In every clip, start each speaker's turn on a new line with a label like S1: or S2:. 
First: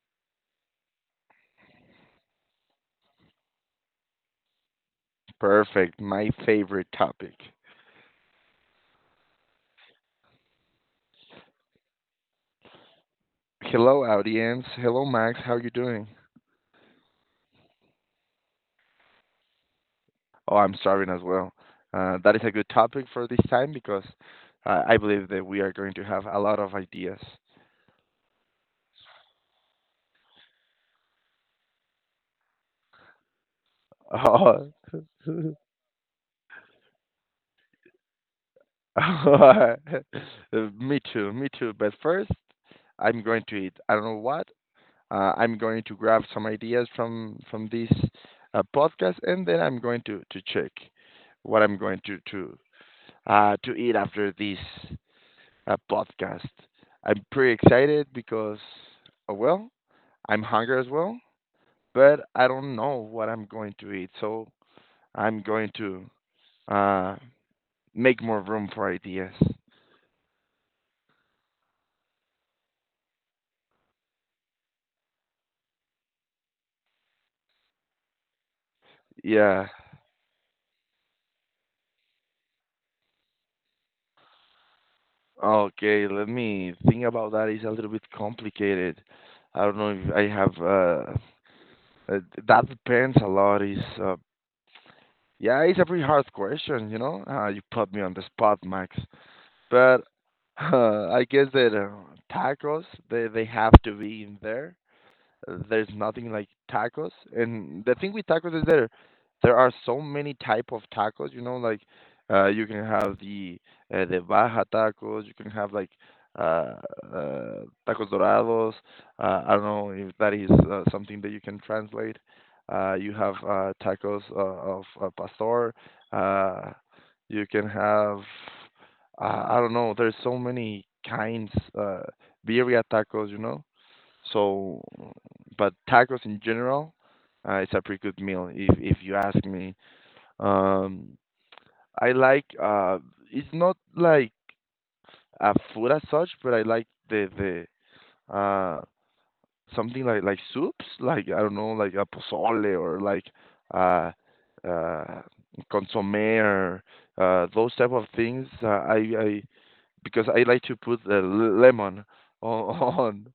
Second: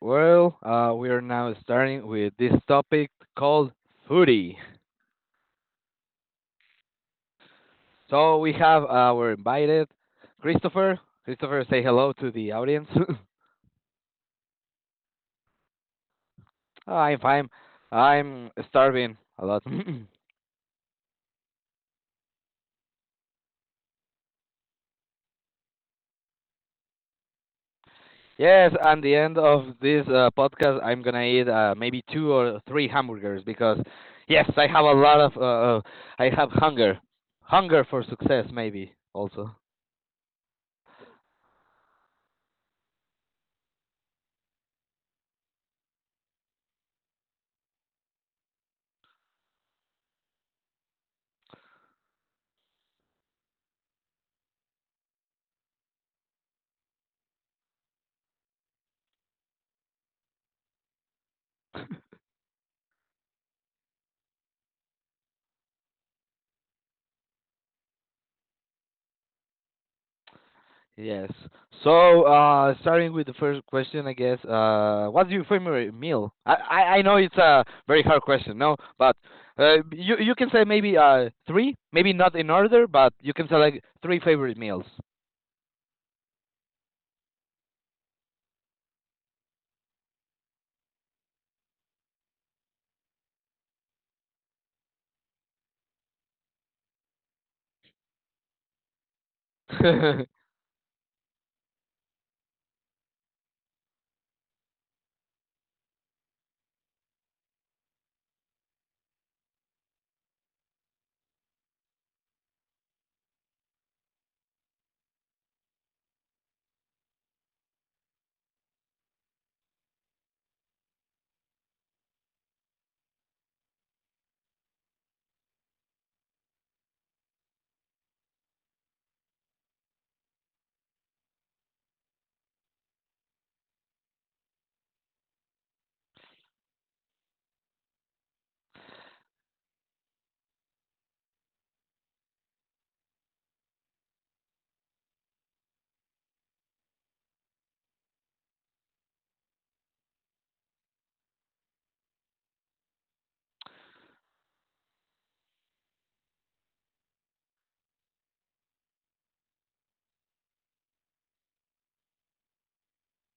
S1: We are now starting with this topic called foodie.
S2: Perfect. My favorite topic.
S1: So we have our invited Christopher. Christopher, say hello to the audience.
S2: Hello, audience. Hello, Max. How you doing?
S1: I'm fine. I'm starving a lot.
S2: Oh, I'm starving as well. That is a good topic for this time because I believe that we are going to have a lot of ideas.
S1: Yes, at the end of this podcast, I'm gonna eat maybe two or three hamburgers yes, I
S2: Oh,
S1: have a lot of. I have hunger, hunger for success, maybe also.
S2: me too, me too. But first, I'm going to eat. I don't know what. I'm going to grab some ideas from this podcast, and then I'm going to check what I'm going to eat after this podcast. I'm pretty excited because, well, I'm hungry as well, but I don't know what I'm going to eat. So I'm going to uh, make more room for ideas.
S1: Yes. So, starting with the first question, I guess, what's your favorite meal? I know it's a very hard question, no, but
S2: Yeah.
S1: you can say maybe three, maybe not in order, but you can select three favorite meals.
S2: Okay. Let me think about that. It's a little bit complicated. I don't know if I have. Uh, that depends a lot. Is Yeah, it's a pretty hard question. You put me on the spot, Max. But
S1: Hmm.
S2: I guess that tacos they have to be in there. There's nothing like tacos. And the thing with tacos is there are so many type of tacos, like you can have the baja tacos, you can have like uh, uh tacos dorados. I don't know if that is something that you can translate. You have tacos of pastor. Uh you can have, I don't know, there's so many kinds uh birria tacos. So, but tacos in general, it's a pretty good meal if you ask me. Um, I like, it's not like a food as such, but I like the something like soups, like, I don't know, like a pozole or like uh uh consomme or those type of things. I Because I like to put the lemon on on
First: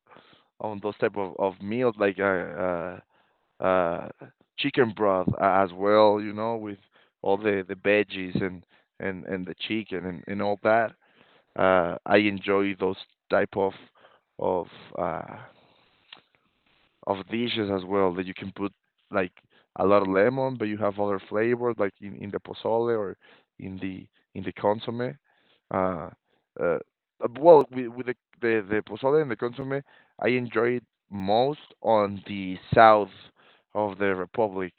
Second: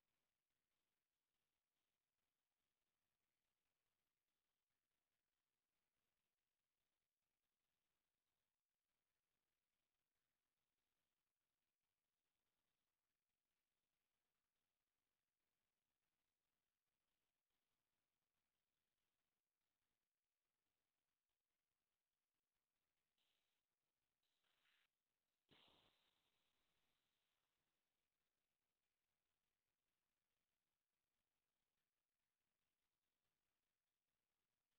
S2: on those type of meals, like, uh, chicken broth as well, you know, with all the veggies and the chicken and all that. I enjoy those type of of uh, of dishes as well that you can put like a lot of lemon, but you have other flavors like in the pozole or in the in the consomme. Uh, uh, well, with the pozole and the consomme, I enjoy it most on the south of the republic,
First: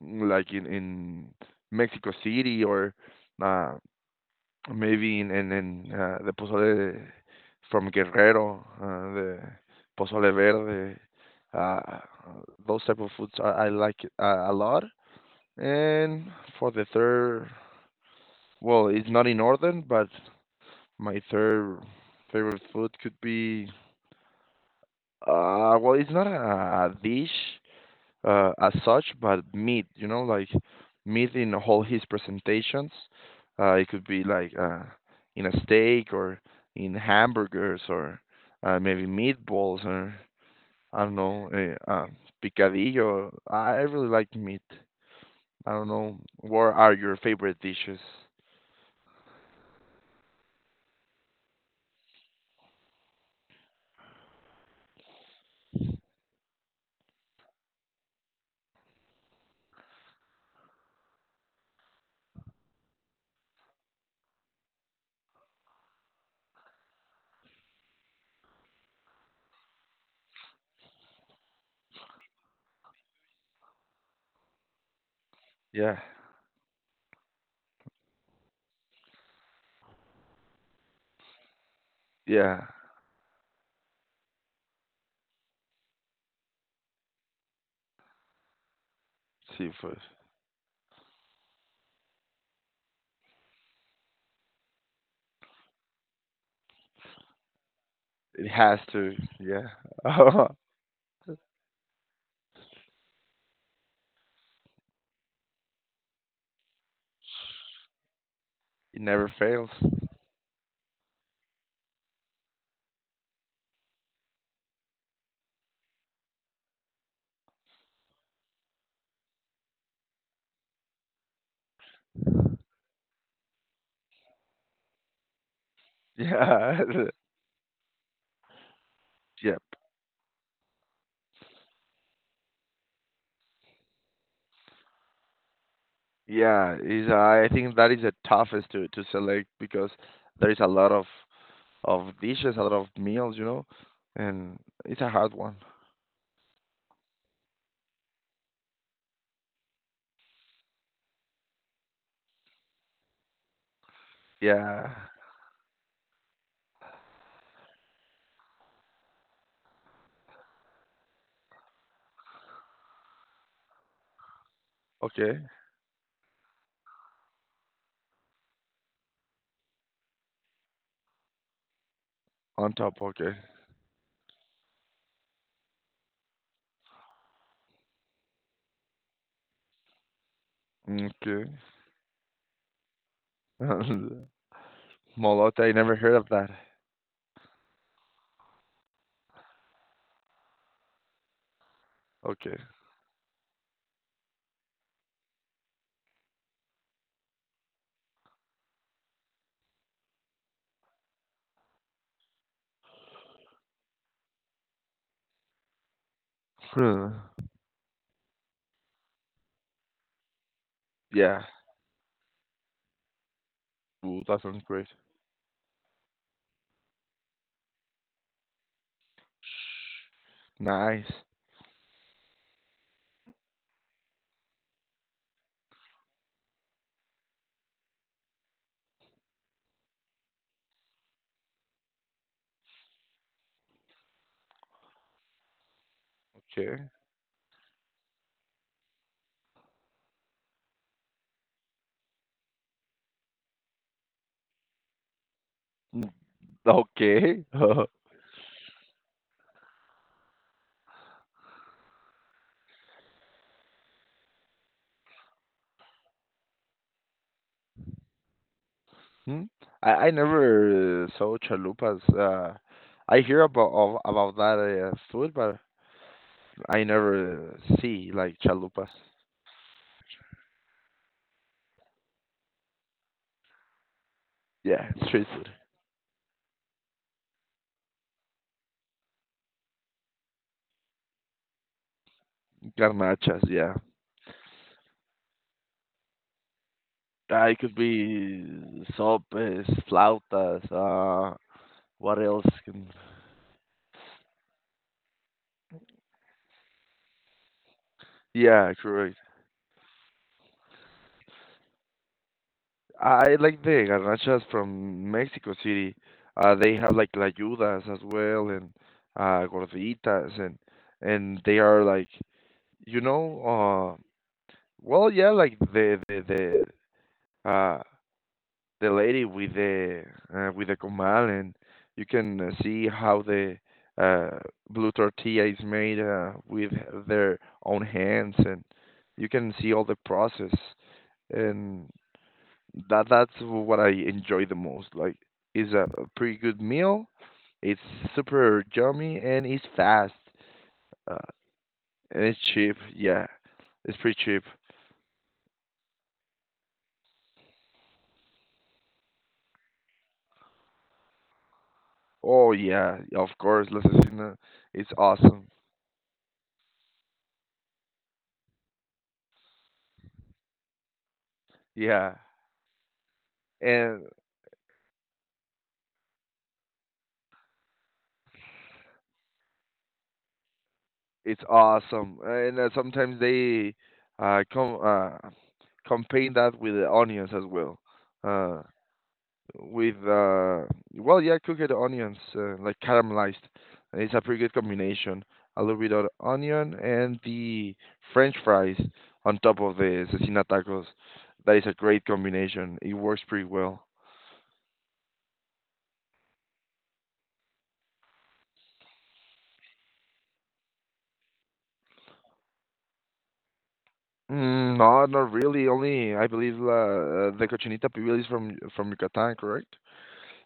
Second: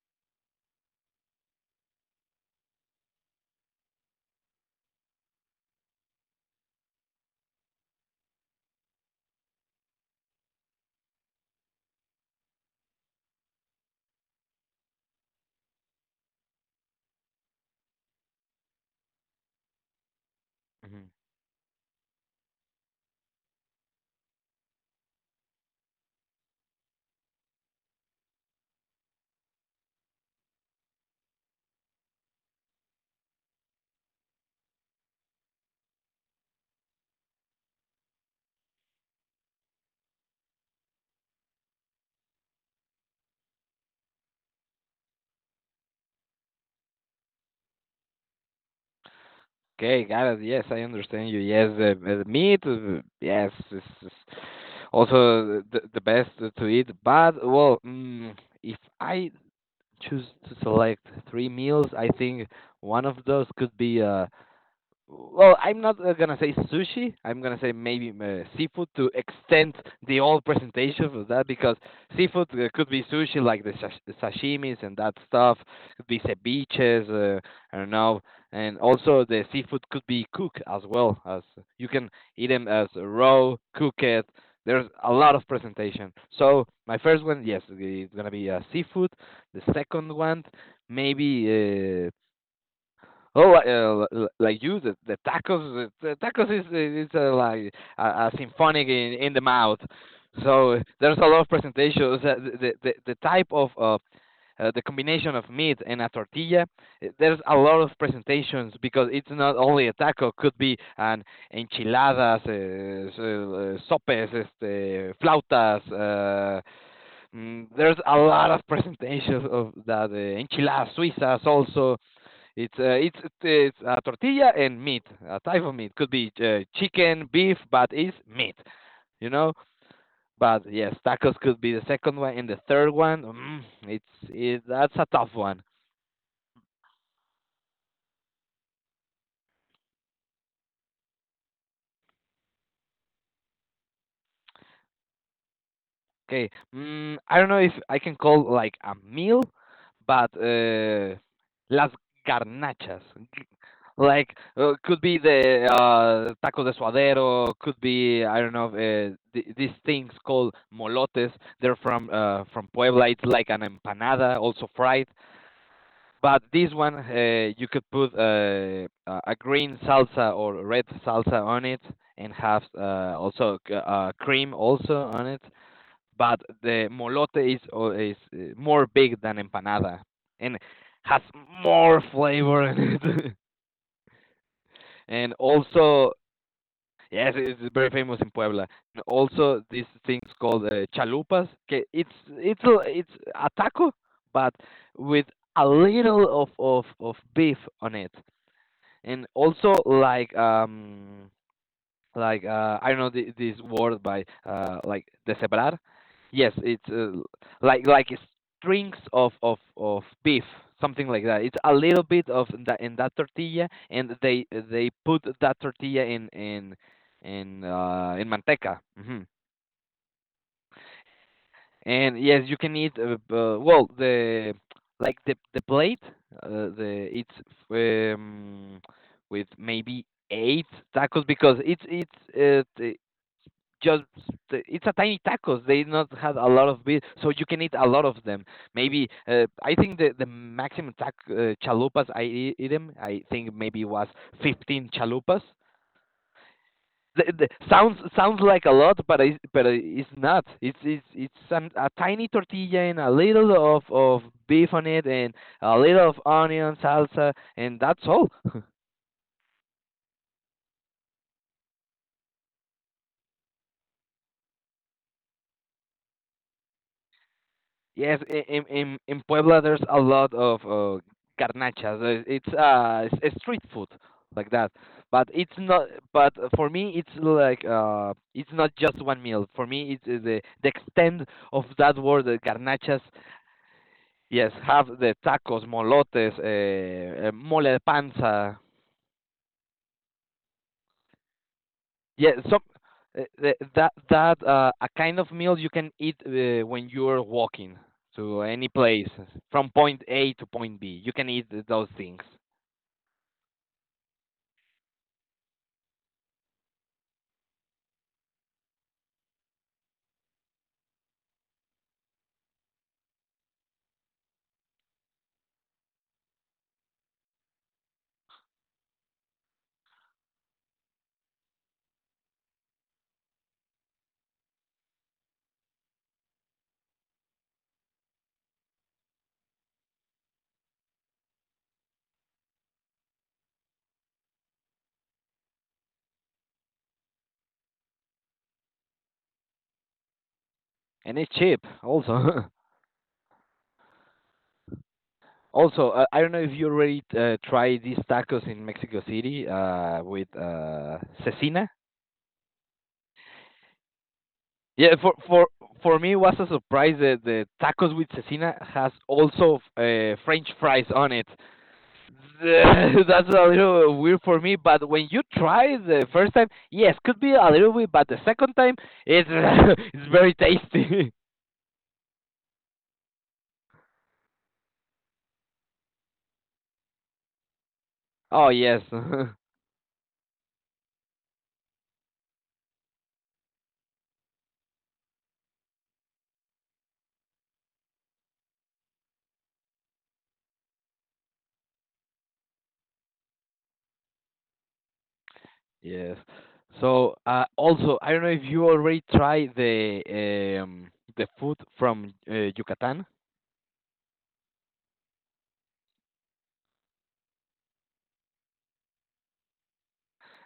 S2: like in Mexico City or, uh, maybe the pozole from Guerrero, the pozole verde, uh, those type of foods I like it a lot. And for the third, well, it's not in order, but my third favorite food could be, well, it's not a dish, as such, but meat, you know, like meat in all his presentations. It could be like, in a steak or in hamburgers or, maybe meatballs or, I don't know, uh, uh, picadillo. I really like meat. I don't know. What are your favorite dishes?
S1: Okay, got it. Yes, I understand you. Yes, the meat, yes, is also the best to eat. But well, mm, if I choose to select three meals, I think one of those could be well, I'm not gonna say sushi. I'm gonna say maybe seafood to extend the old presentation of that because seafood could be sushi, like the sashimis and that stuff.
S2: Yeah,
S1: Could be ceviches. I don't know. And also the seafood could be cooked as well as you can eat
S2: yeah,
S1: them as raw, cook it. There's a lot of presentation. So my first one, yes, it's gonna be seafood. The
S2: seafood.
S1: second one, maybe oh, like you, the tacos, the tacos is like a
S2: It has
S1: symphonic
S2: to.
S1: in the
S2: Yeah,
S1: mouth. So there's a lot of presentations. The the type of the combination of meat and a tortilla, there's a lot of presentations
S2: it
S1: because
S2: never
S1: it's not
S2: fails.
S1: only a taco. Could be an enchiladas, sopes, este, flautas. There's a lot of presentations of that enchiladas suizas also it's it's a tortilla and meat, a type of meat. Could be
S2: Yeah,
S1: chicken, beef, but it's meat, you know.
S2: yeah.
S1: But yes, tacos could be the second one, and the third one, mm, that's a tough one.
S2: Yeah, is I think that is the toughest to select because there is a lot of dishes, a lot of meals, and it's a hard one.
S1: Okay, mm, I don't know if I can call like a meal, but las garnachas. Like
S2: Yeah.
S1: could be the taco de suadero, could be I don't know these things called molotes. They're from Puebla. It's like an empanada, also fried.
S2: Okay.
S1: But this one you could put a green salsa or red salsa on it, and have
S2: On top. Okay.
S1: also cream also on it. But the molote is more big than empanada, and has
S2: Okay.
S1: more flavor in it. And
S2: Molota, I never
S1: also,
S2: heard of that.
S1: yes, it's very famous in Puebla. And also, these things called chalupas. Okay,
S2: Okay.
S1: it's a taco, but with a little of beef on it, and also like I don't know the, this word by like de separar. Yes, it's
S2: Huh.
S1: like strings of of beef, something like
S2: Yeah.
S1: that. It's a little bit of that in that tortilla, and
S2: Ooh, that sounds great.
S1: they put that tortilla in manteca. Hmm.
S2: Nice.
S1: And yes, you can eat well the like the plate. The it's um, with maybe eight tacos because it's just it's a tiny tacos. They not had a lot
S2: Okay.
S1: of beef, so you can eat a lot of them. Maybe I think the maximum tac chalupas I eat them. I think maybe was 15 chalupas.
S2: Mm, okay.
S1: Sounds sounds like a lot, but but it's not. It's some a tiny tortilla and a little of beef on it and a little of onion salsa and that's all.
S2: Hmm. I never saw chalupas. I hear about that food, but I never see
S1: Yes,
S2: like chalupas.
S1: in Puebla there's a lot of garnachas. Uh, it's it's a street food like that.
S2: Yeah, street
S1: But
S2: food.
S1: it's not. But for me, it's like it's not just one meal. For me, it's the extent of that word. The garnachas,
S2: Garnachas, yeah.
S1: yes, have the tacos, molotes,
S2: It
S1: mole
S2: could
S1: de
S2: be
S1: panza.
S2: sopes, flautas, what
S1: Yeah,
S2: else?
S1: so
S2: Can.
S1: that a kind of meal you can eat when you're walking to any
S2: Yeah,
S1: place
S2: correct.
S1: from point A to point B. You can eat those things,
S2: I like the garnachas from Mexico City. They have like layudas as well and, gorditas and they are like, you know uh well, yeah, like the uh the lady with the, with the comal, and you can, see how the, uh, blue tortilla is made, with their own hands, and you can see all the process, and that's what I enjoy the most. Like, it's a pretty good meal. It's super yummy and it's fast, uh,
S1: and it's cheap
S2: and it's
S1: also.
S2: cheap. Yeah, it's pretty cheap.
S1: Also, I don't know if you already tried these tacos in Mexico City with cecina.
S2: Oh, yeah, of course, La Cecina, it's
S1: Yeah,
S2: awesome.
S1: for me it was a surprise that the tacos with cecina has also French fries on it.
S2: Yeah,
S1: That's a little
S2: and
S1: weird for me. But when you try the first time, yes, could be a little bit, but the second time, it's it's very tasty.
S2: it's awesome, and sometimes they uh, com uh, combine that with the onions as well.
S1: Oh
S2: Uh,
S1: yes,
S2: with, well, yeah, cooked onions, like caramelized. It's a pretty good combination. A little bit of onion and the French fries on top of the cecina tacos. That is a great combination. It works pretty well.
S1: yes. So also, I don't know if you already tried the food from Yucatan.
S2: Mm, no, not really. Only I believe, the cochinita pibil is from Yucatan, correct?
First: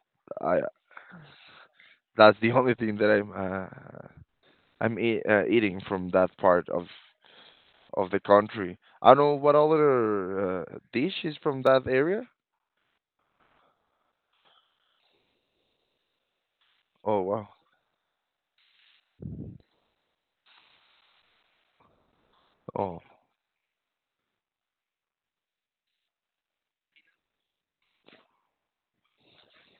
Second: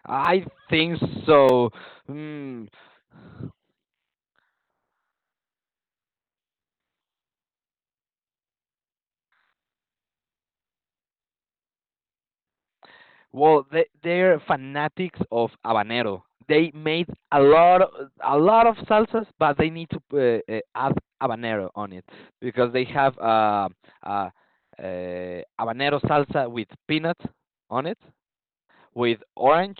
S1: I
S2: I
S1: think so.
S2: That's the
S1: Mm.
S2: only thing that I'm e eating from that part of the country. I don't know what other dish is from that area.
S1: Well, they they're fanatics of habanero. They made
S2: Oh, wow.
S1: a lot of salsas, but they need to add habanero on it because they
S2: Oh,
S1: have uh, habanero salsa with peanut on it, with orange,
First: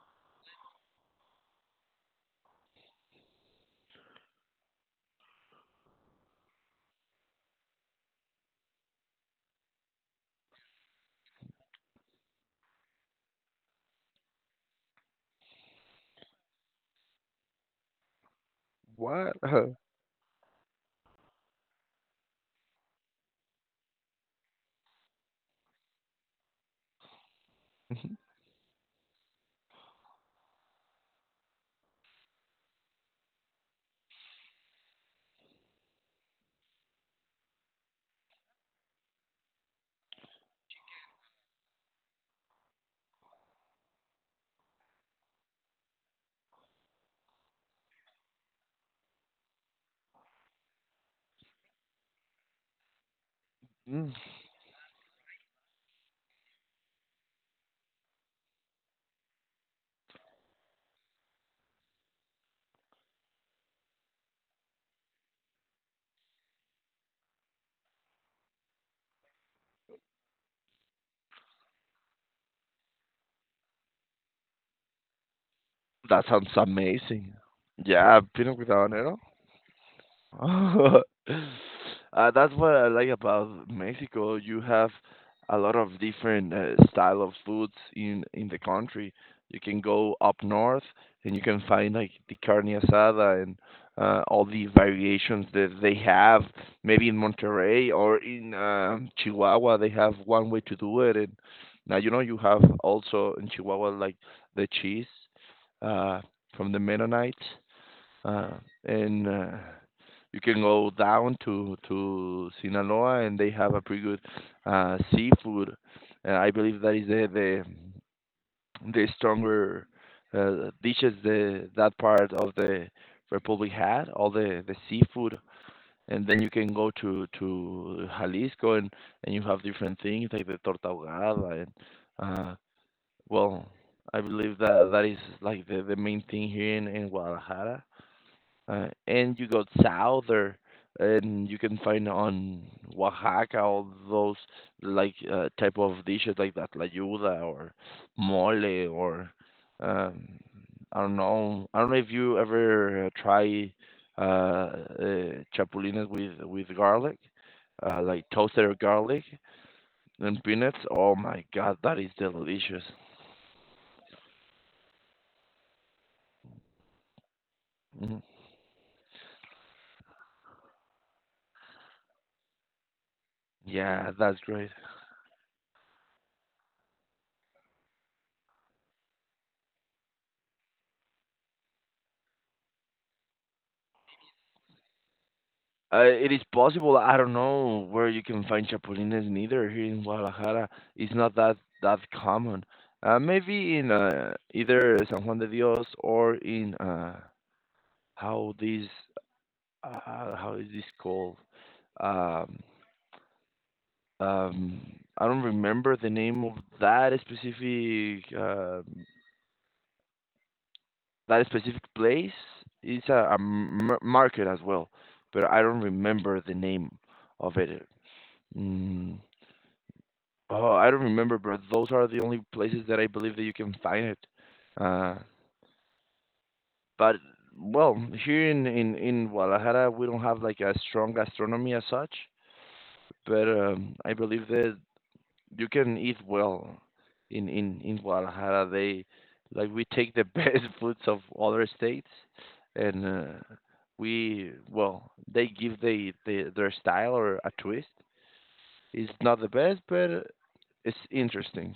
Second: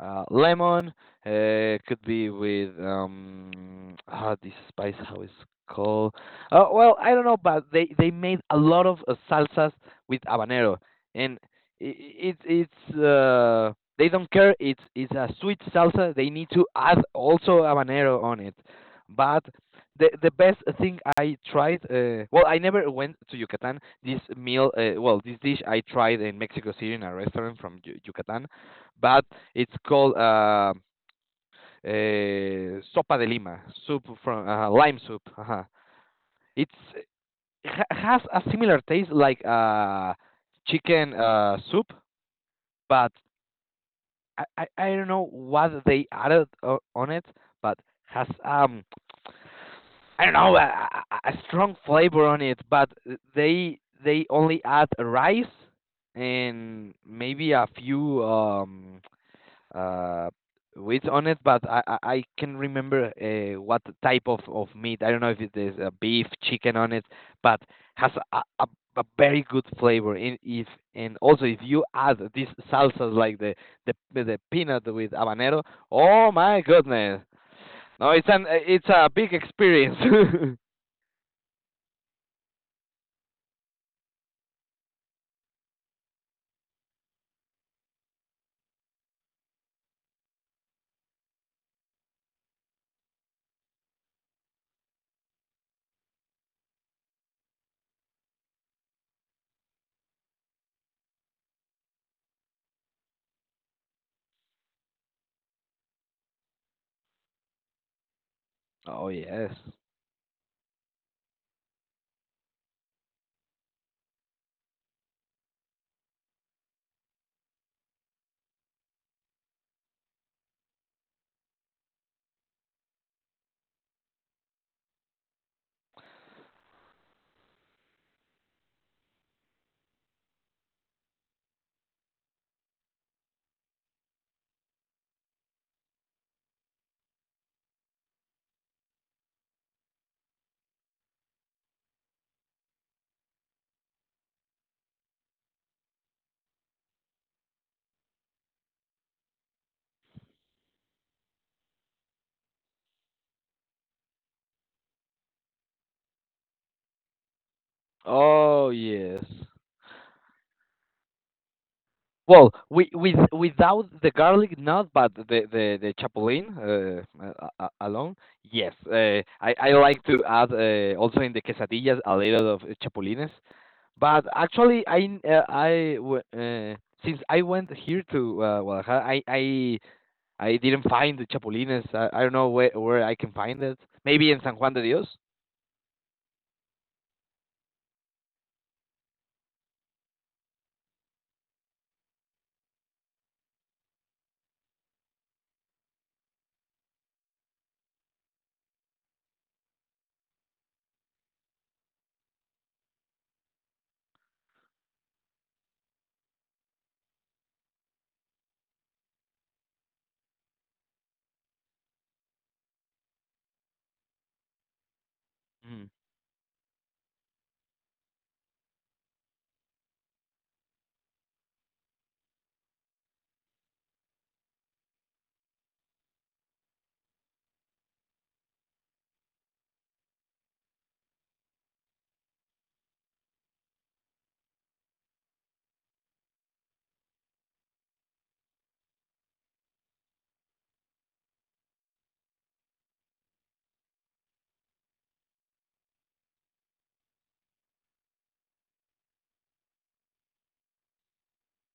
S1: lemon. Could be with this spice how it's called. Well, I don't know, but they made a lot of salsas with habanero, and i i- it's they don't care. It's a sweet salsa. They need to add also habanero on it,
S2: what?
S1: but the best thing I tried. Well, I never went to Yucatan. This meal, well, this dish I tried in Mexico City in a restaurant from Yucatan, but it's called sopa de lima, soup from lime soup. Uh-huh. It's ha has a similar taste like chicken soup, but I don't know what they added on it, but has I don't know a, strong flavor on it, but they
S2: Mm,
S1: they only add rice and maybe a few uh wheat on it, but I can remember what type of meat. I don't know if it is a beef, chicken on it, but has a very good flavor. And if and also if you add these salsas like the peanut with habanero,
S2: that
S1: oh
S2: sounds
S1: my goodness!
S2: amazing.
S1: No,
S2: Yeah, pino
S1: it's a
S2: habanero.
S1: big experience.
S2: uh, that's what I like about Mexico. You have a lot of different style of foods in the country. You can go up north and you can find like the carne asada and, all the variations that they have. Maybe in Monterrey or in, Chihuahua, they have one way to do it. And now you know you have also in Chihuahua like the cheese, uh, from the Mennonites uh,
S1: Oh
S2: and.
S1: yes.
S2: You can go down to Sinaloa, and they have a pretty good seafood. I believe that is the stronger dishes the that part of the republic had, all the seafood. And then you can go to Jalisco, and you have different things like the torta ahogada, and, uh, well, I believe that that is like the main thing here in Guadalajara. And you go south, or and you can find on Oaxaca all those like, type of dishes like that tlayuda or mole or, um, I don't know. I don't know if you ever try chapulines with garlic, like
S1: Oh
S2: toasted garlic
S1: yes.
S2: and peanuts. Oh my God, that is
S1: Well,
S2: delicious.
S1: we, with without the garlic not but the chapulín alone,
S2: Mhm.
S1: yes. I like to add also in the quesadillas a little of chapulines.
S2: Yeah,
S1: But
S2: that's great.
S1: actually, I n- I w- since I went here to Guadalajara, I didn't find the chapulines. I don't know where I can find it. Maybe in San Juan de Dios.
S2: It is possible. I don't know where you can find chapulines neither here in Guadalajara. It's not that common. Maybe in, either San Juan de Dios or in, how this how is this called? Um, I don't remember the name of that specific uh, that specific place. It's market as well, but I don't
S1: Mm.
S2: remember the name of it. Mm. Oh, I don't remember, bro. Those are the only places that I believe that you can find it. Uh, but well, here in Guadalajara, we don't have like a strong gastronomy as such. But, I believe that you can eat well in Guadalajara. They, we take the best foods of other states, and, we well they give they, the their style or a twist. It's not the best, but it's interesting.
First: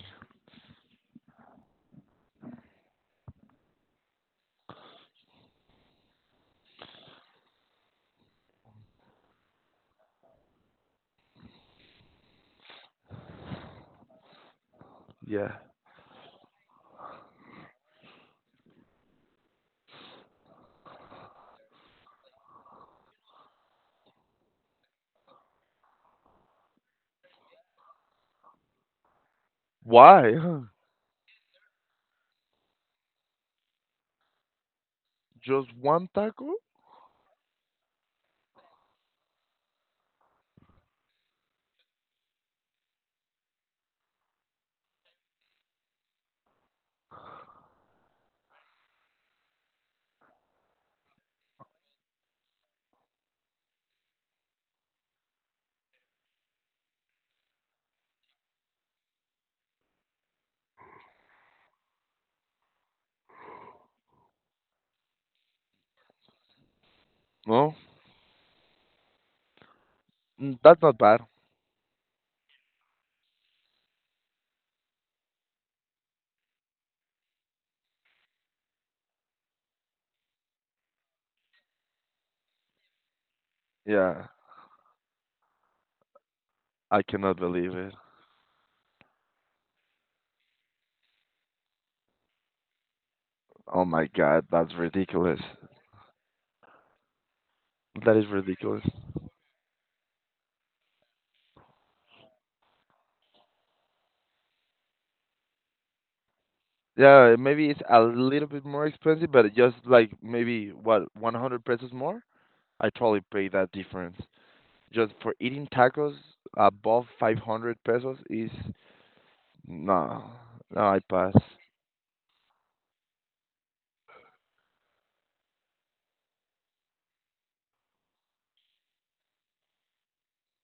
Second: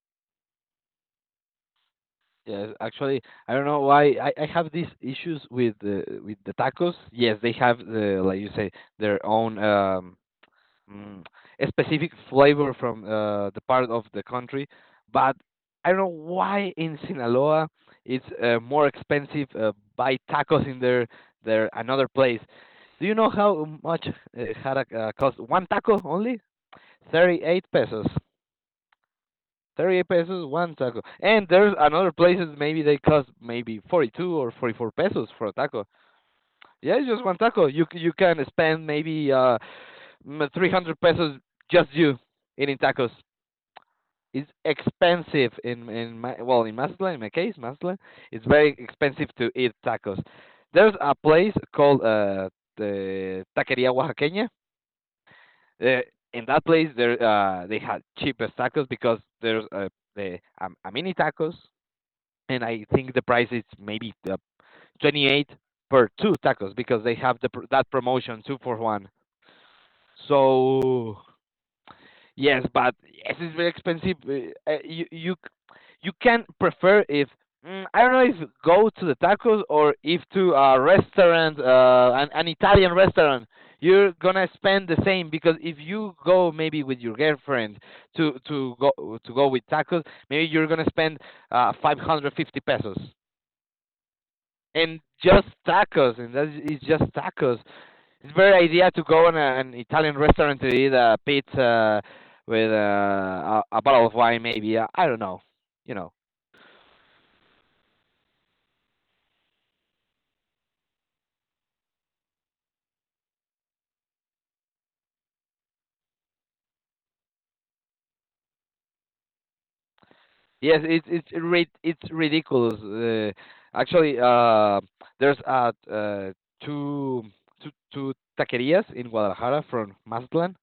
S1: Yes, actually, I don't know why I have these issues with the tacos. Yes, they have the like you say their own mm, a specific flavor from the part of the country, but
S2: Yeah.
S1: I don't know why in Sinaloa it's more expensive buy tacos in their another place. Do you know how much had a cost one taco only? 38 pesos. 38
S2: Why?
S1: pesos one taco. And there's another places maybe they cost maybe 42 or 44 pesos for a
S2: Just
S1: taco.
S2: one taco?
S1: Yeah, it's just one taco. You can spend maybe 300 pesos just you eating tacos. It's expensive in my well in Mazatlan in my case Mazatlan it's very expensive to eat tacos. There's a place called the Taqueria Oaxaqueña. Uh, in that place there they had cheapest tacos because there's a mini tacos and I think the price is maybe 28 per two tacos because they have
S2: No,
S1: that promotion two for one.
S2: mm, that's not bad.
S1: So yes, but yes, it's very expensive. You you can prefer if mm, I don't know if go to the tacos or if to a restaurant, an Italian restaurant. You're
S2: Yeah,
S1: gonna spend the same because if you go maybe with
S2: I
S1: your
S2: cannot believe
S1: girlfriend
S2: it.
S1: to to go to go with tacos, maybe you're gonna spend 550 pesos
S2: Oh my God, that's
S1: and
S2: ridiculous.
S1: just tacos, and that is just tacos.
S2: That is
S1: It's a very
S2: ridiculous.
S1: idea to go in a, an Italian restaurant to eat a pizza with a bottle of wine, maybe. I don't know, you know.
S2: Yeah, maybe it's a little bit more expensive, but just like maybe what, 100 pesos more? I totally pay that difference. Just for eating tacos above 500 pesos is, no,
S1: Yes,
S2: no, I pass.
S1: it's ridiculous. Actually, there's two two taquerias in Guadalajara from Mazatlan.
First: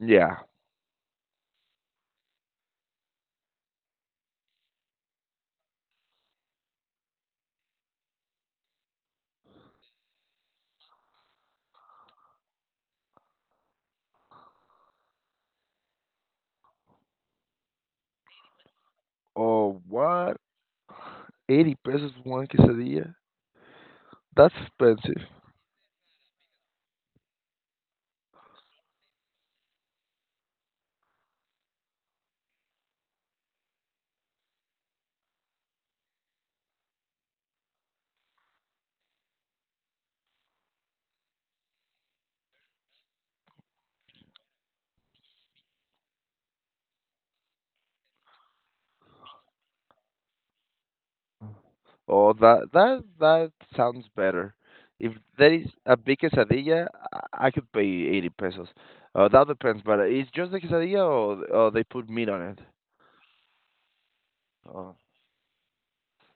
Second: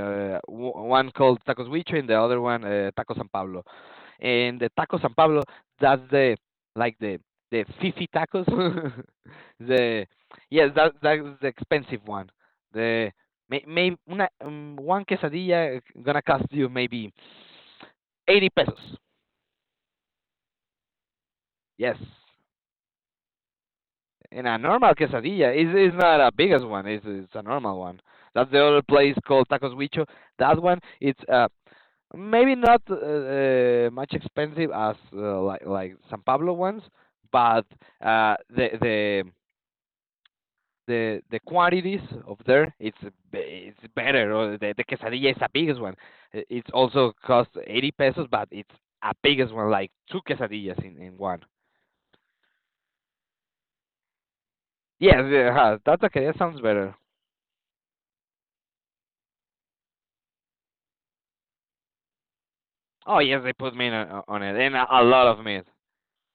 S2: Yeah.
S1: W one called Tacos Huicho and the other one Taco San Pablo. And the Taco San Pablo, that's the like the fifi tacos. The yes, that that's the expensive one. The one quesadilla gonna cost you maybe 80 pesos.
S2: Oh, what? 80
S1: Yes.
S2: pesos one quesadilla?
S1: And
S2: That's
S1: a normal
S2: expensive.
S1: quesadilla is not a biggest one. It's a normal one. That's the other place called Tacos Huicho. That one it's maybe not much expensive as like San Pablo ones, but uh the the the quantities of there it's it's better. Or the quesadilla is a biggest one. It's also cost 80 pesos, but it's a biggest one like two quesadillas in one.
S2: Oh, that sounds better. If
S1: Yes, yeah,
S2: there is
S1: uh-huh,
S2: a
S1: that's
S2: big
S1: okay. That sounds
S2: quesadilla,
S1: better.
S2: I could pay 80 pesos. That depends, but it's just the quesadilla, or they put meat on it?
S1: Oh yes, they put meat on it, and
S2: Oh,
S1: a lot of meat.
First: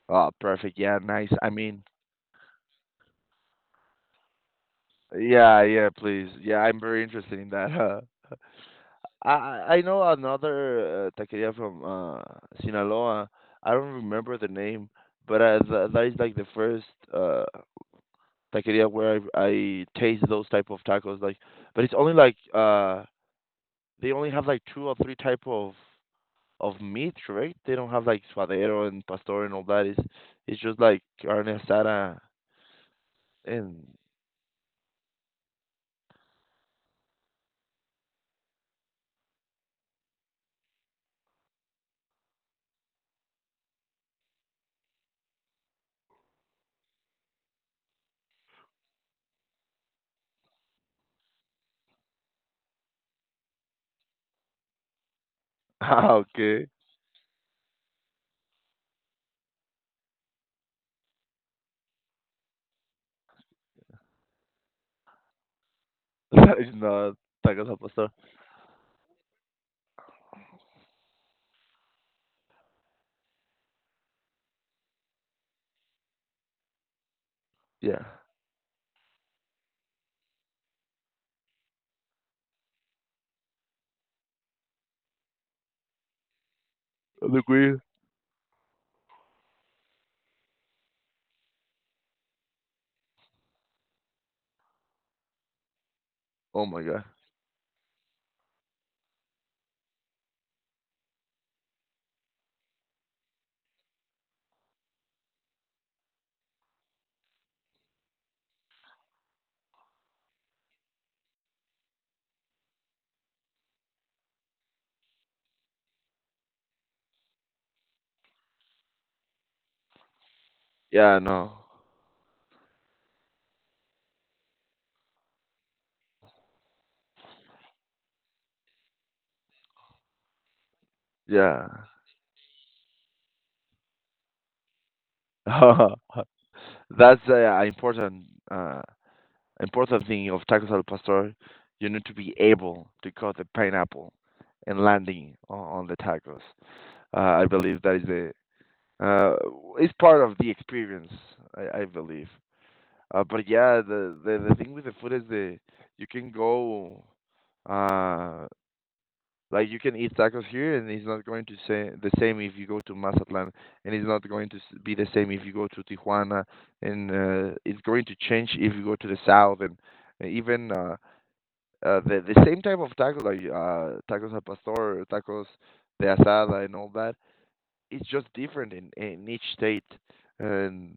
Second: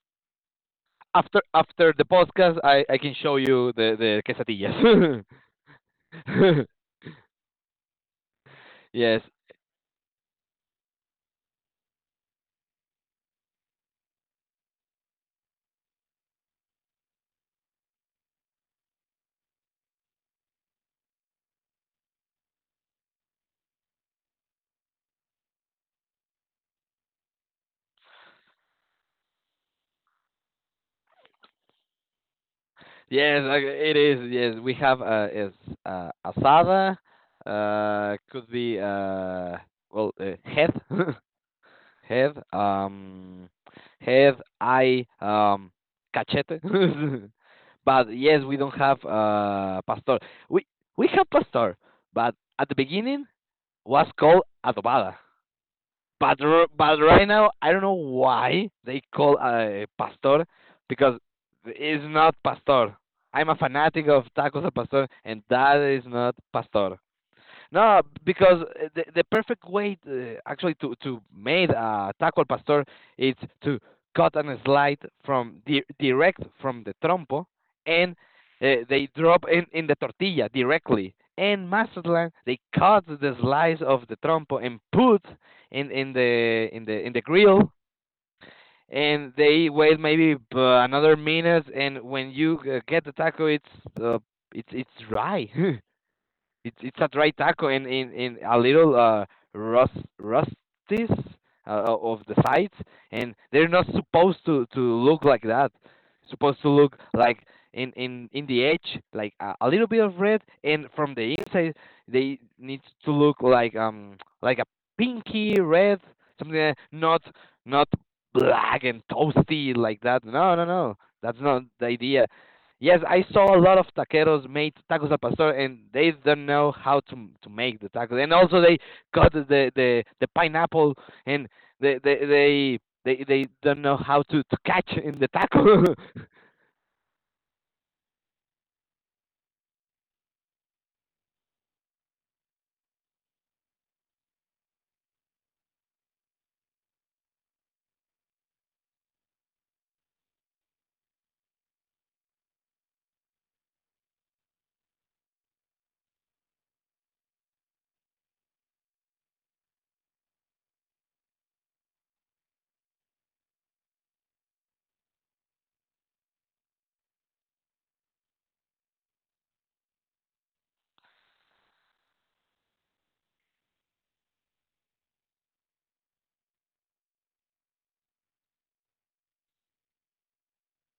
S2: oh, perfect. Yeah, nice.
S1: After
S2: I mean,
S1: after the podcast, I can show you the quesadillas.
S2: yeah, yeah, please. Yeah, I'm very interested in that. Uh,
S1: yes,
S2: I I I know another taqueria from, Sinaloa. I don't remember the name, but, th that is like the first. Uh, Taqueria where I taste those type of tacos. Like, but it's only like, they only have like two or three type of meat, right? They don't have like suadero and pastor and all that. It's just like carne asada
S1: yes,
S2: and
S1: it is. Yes, we have is asada. Could be head, head, head, eye, cachete. But yes, we don't have pastor. We we have pastor, but at the beginning was called adobada.
S2: ah,
S1: But
S2: okay,
S1: but right now I don't know why they call pastor because it's not pastor. I'm a fanatic of tacos al pastor, and that is not
S2: that is
S1: pastor.
S2: not tacos al
S1: No,
S2: pastor.
S1: because the perfect way actually to make a taco al pastor is to cut and slide from direct from the trompo,
S2: Yeah,
S1: and they drop in the tortilla directly. And Mazatlan, they cut the slice of the trompo and put in the
S2: look
S1: grill,
S2: weird.
S1: and they wait maybe another minute. And when you get the taco, it's uh, it's dry.
S2: Oh
S1: It's
S2: my
S1: it's
S2: God.
S1: a dry taco and in a little rust rusties of the sides, and they're not supposed to look like that. Supposed to look like in the edge, like a little bit of red, and from the inside they need to look like a pinky red, something like that, not not black and toasty like that. No, no, no.
S2: Yeah,
S1: That's not
S2: no.
S1: the idea. Yes, I saw a lot of taqueros made tacos al pastor, and they don't know how to make the tacos. And also, they cut the pineapple, and
S2: Yeah.
S1: they they they they don't know how to catch in the taco.
S2: That's important. Uh, Important thing of tacos al pastor, you need to be able to cut the pineapple and landing on the tacos. I believe that is the uh, it's part of the experience. I believe. But yeah, the thing with the food is the. You can go uh like you can eat tacos here and it's not going to say the same if you go to Mazatlan, and it's not going to be the same if you go to Tijuana, and it's going to change if you go to the south, and even the same type of tacos, like tacos al pastor, tacos de asada, and all that. It's just different in each state, and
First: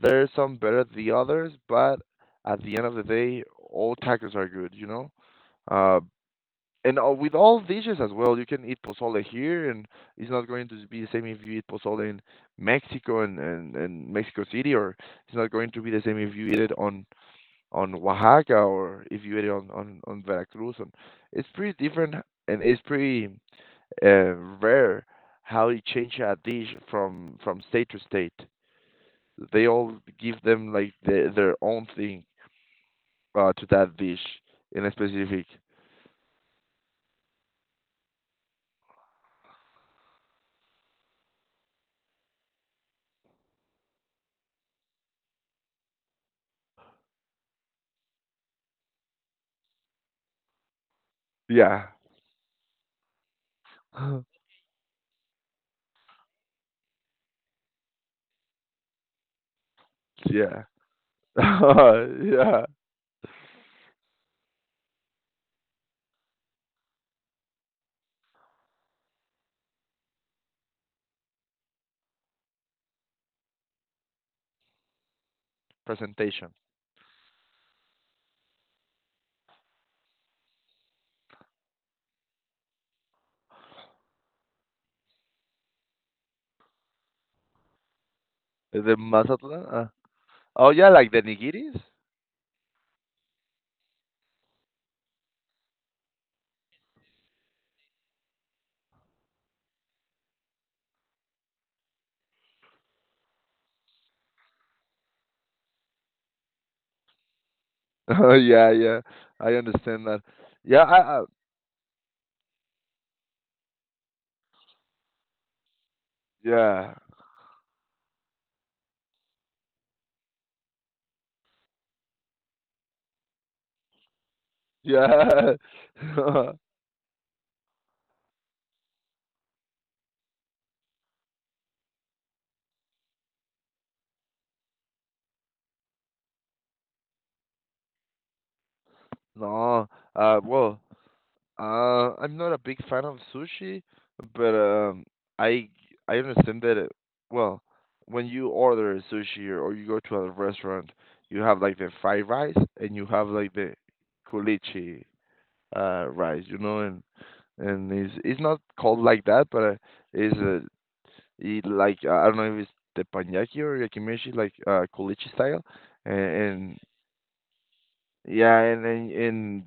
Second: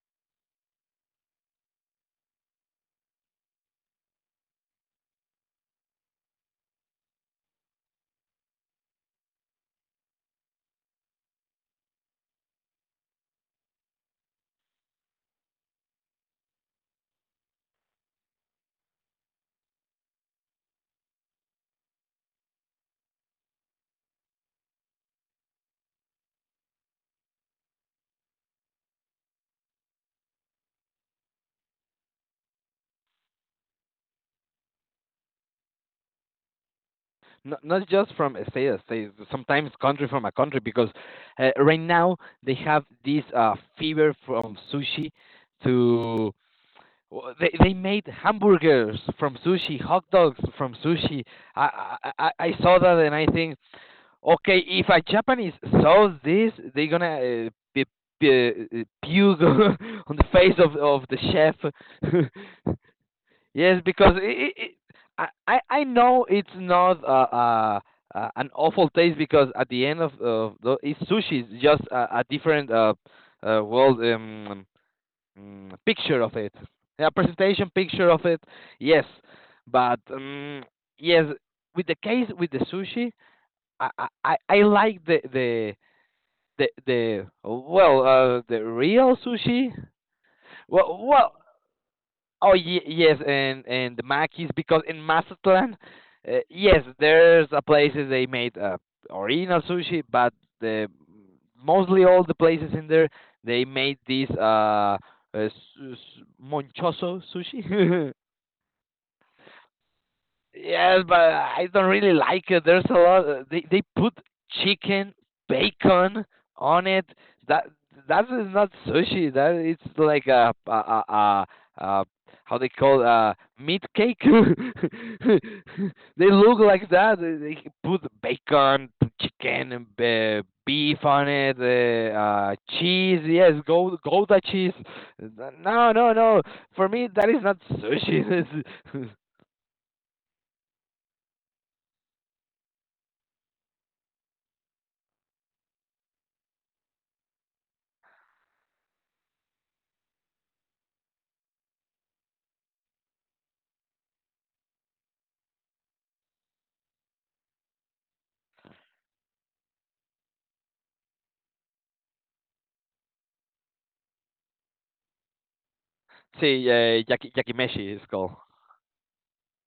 S2: there are some better than the others. But at the end of the day, all tacos are good, you know. Uh, and with all dishes as well, you can eat pozole here, and it's not going to be the same if you eat pozole in Mexico and Mexico City, or it's not going to be the same if you eat it on Oaxaca, or if you eat it on Veracruz, and it's pretty different, and it's pretty uh, rare how you change a dish from state to state. They all give them like their own thing to that dish in a specific.
S1: Not not just from a state to state, sometimes country from a country, because right now they have this fever from sushi to. They made hamburgers from sushi, hot dogs from sushi.
S2: Yeah,
S1: I saw that and I think, okay, if a Japanese saw this, they're gonna be, puke on the face
S2: yeah,
S1: of the chef.
S2: yeah.
S1: Yes, because it, I know it's not an awful taste because at the end of the, it's sushi. It's just a different world picture of
S2: Presentation.
S1: it, a presentation picture of it. Yes, but yes, with the case with the sushi I I like the
S2: The
S1: real
S2: Mazatlan.
S1: sushi.
S2: Oh yeah,
S1: Well
S2: like the
S1: well
S2: nigiris.
S1: oh yes, and the makis because in Mazatlan yes there's a places they made original sushi, but the mostly all the places in there they made this s- monchoso sushi.
S2: Yeah, yeah. I understand that. Yeah,
S1: Yes, but
S2: I
S1: I don't really like it. There's a lot. They put chicken, bacon on
S2: yeah.
S1: it. That that is not sushi. That it's like a how they call meat cake.
S2: Yeah.
S1: They look like that. They put bacon, put chicken, and beef on it, cheese. Yes, go Gouda cheese. No, no, no. For me, that is not sushi. This is-
S2: No, well, uh, I'm not a big fan of sushi, but I I understand that it, well, when you order sushi or you go to a restaurant, you have like the fried rice and you have like the kulichi rice, you know, and it's not called like that, but it's it like I don't know if it's teppanyaki or yakimishi, like kulichi style,
S1: See,
S2: and,
S1: yakimeshi is called.
S2: yeah, and and,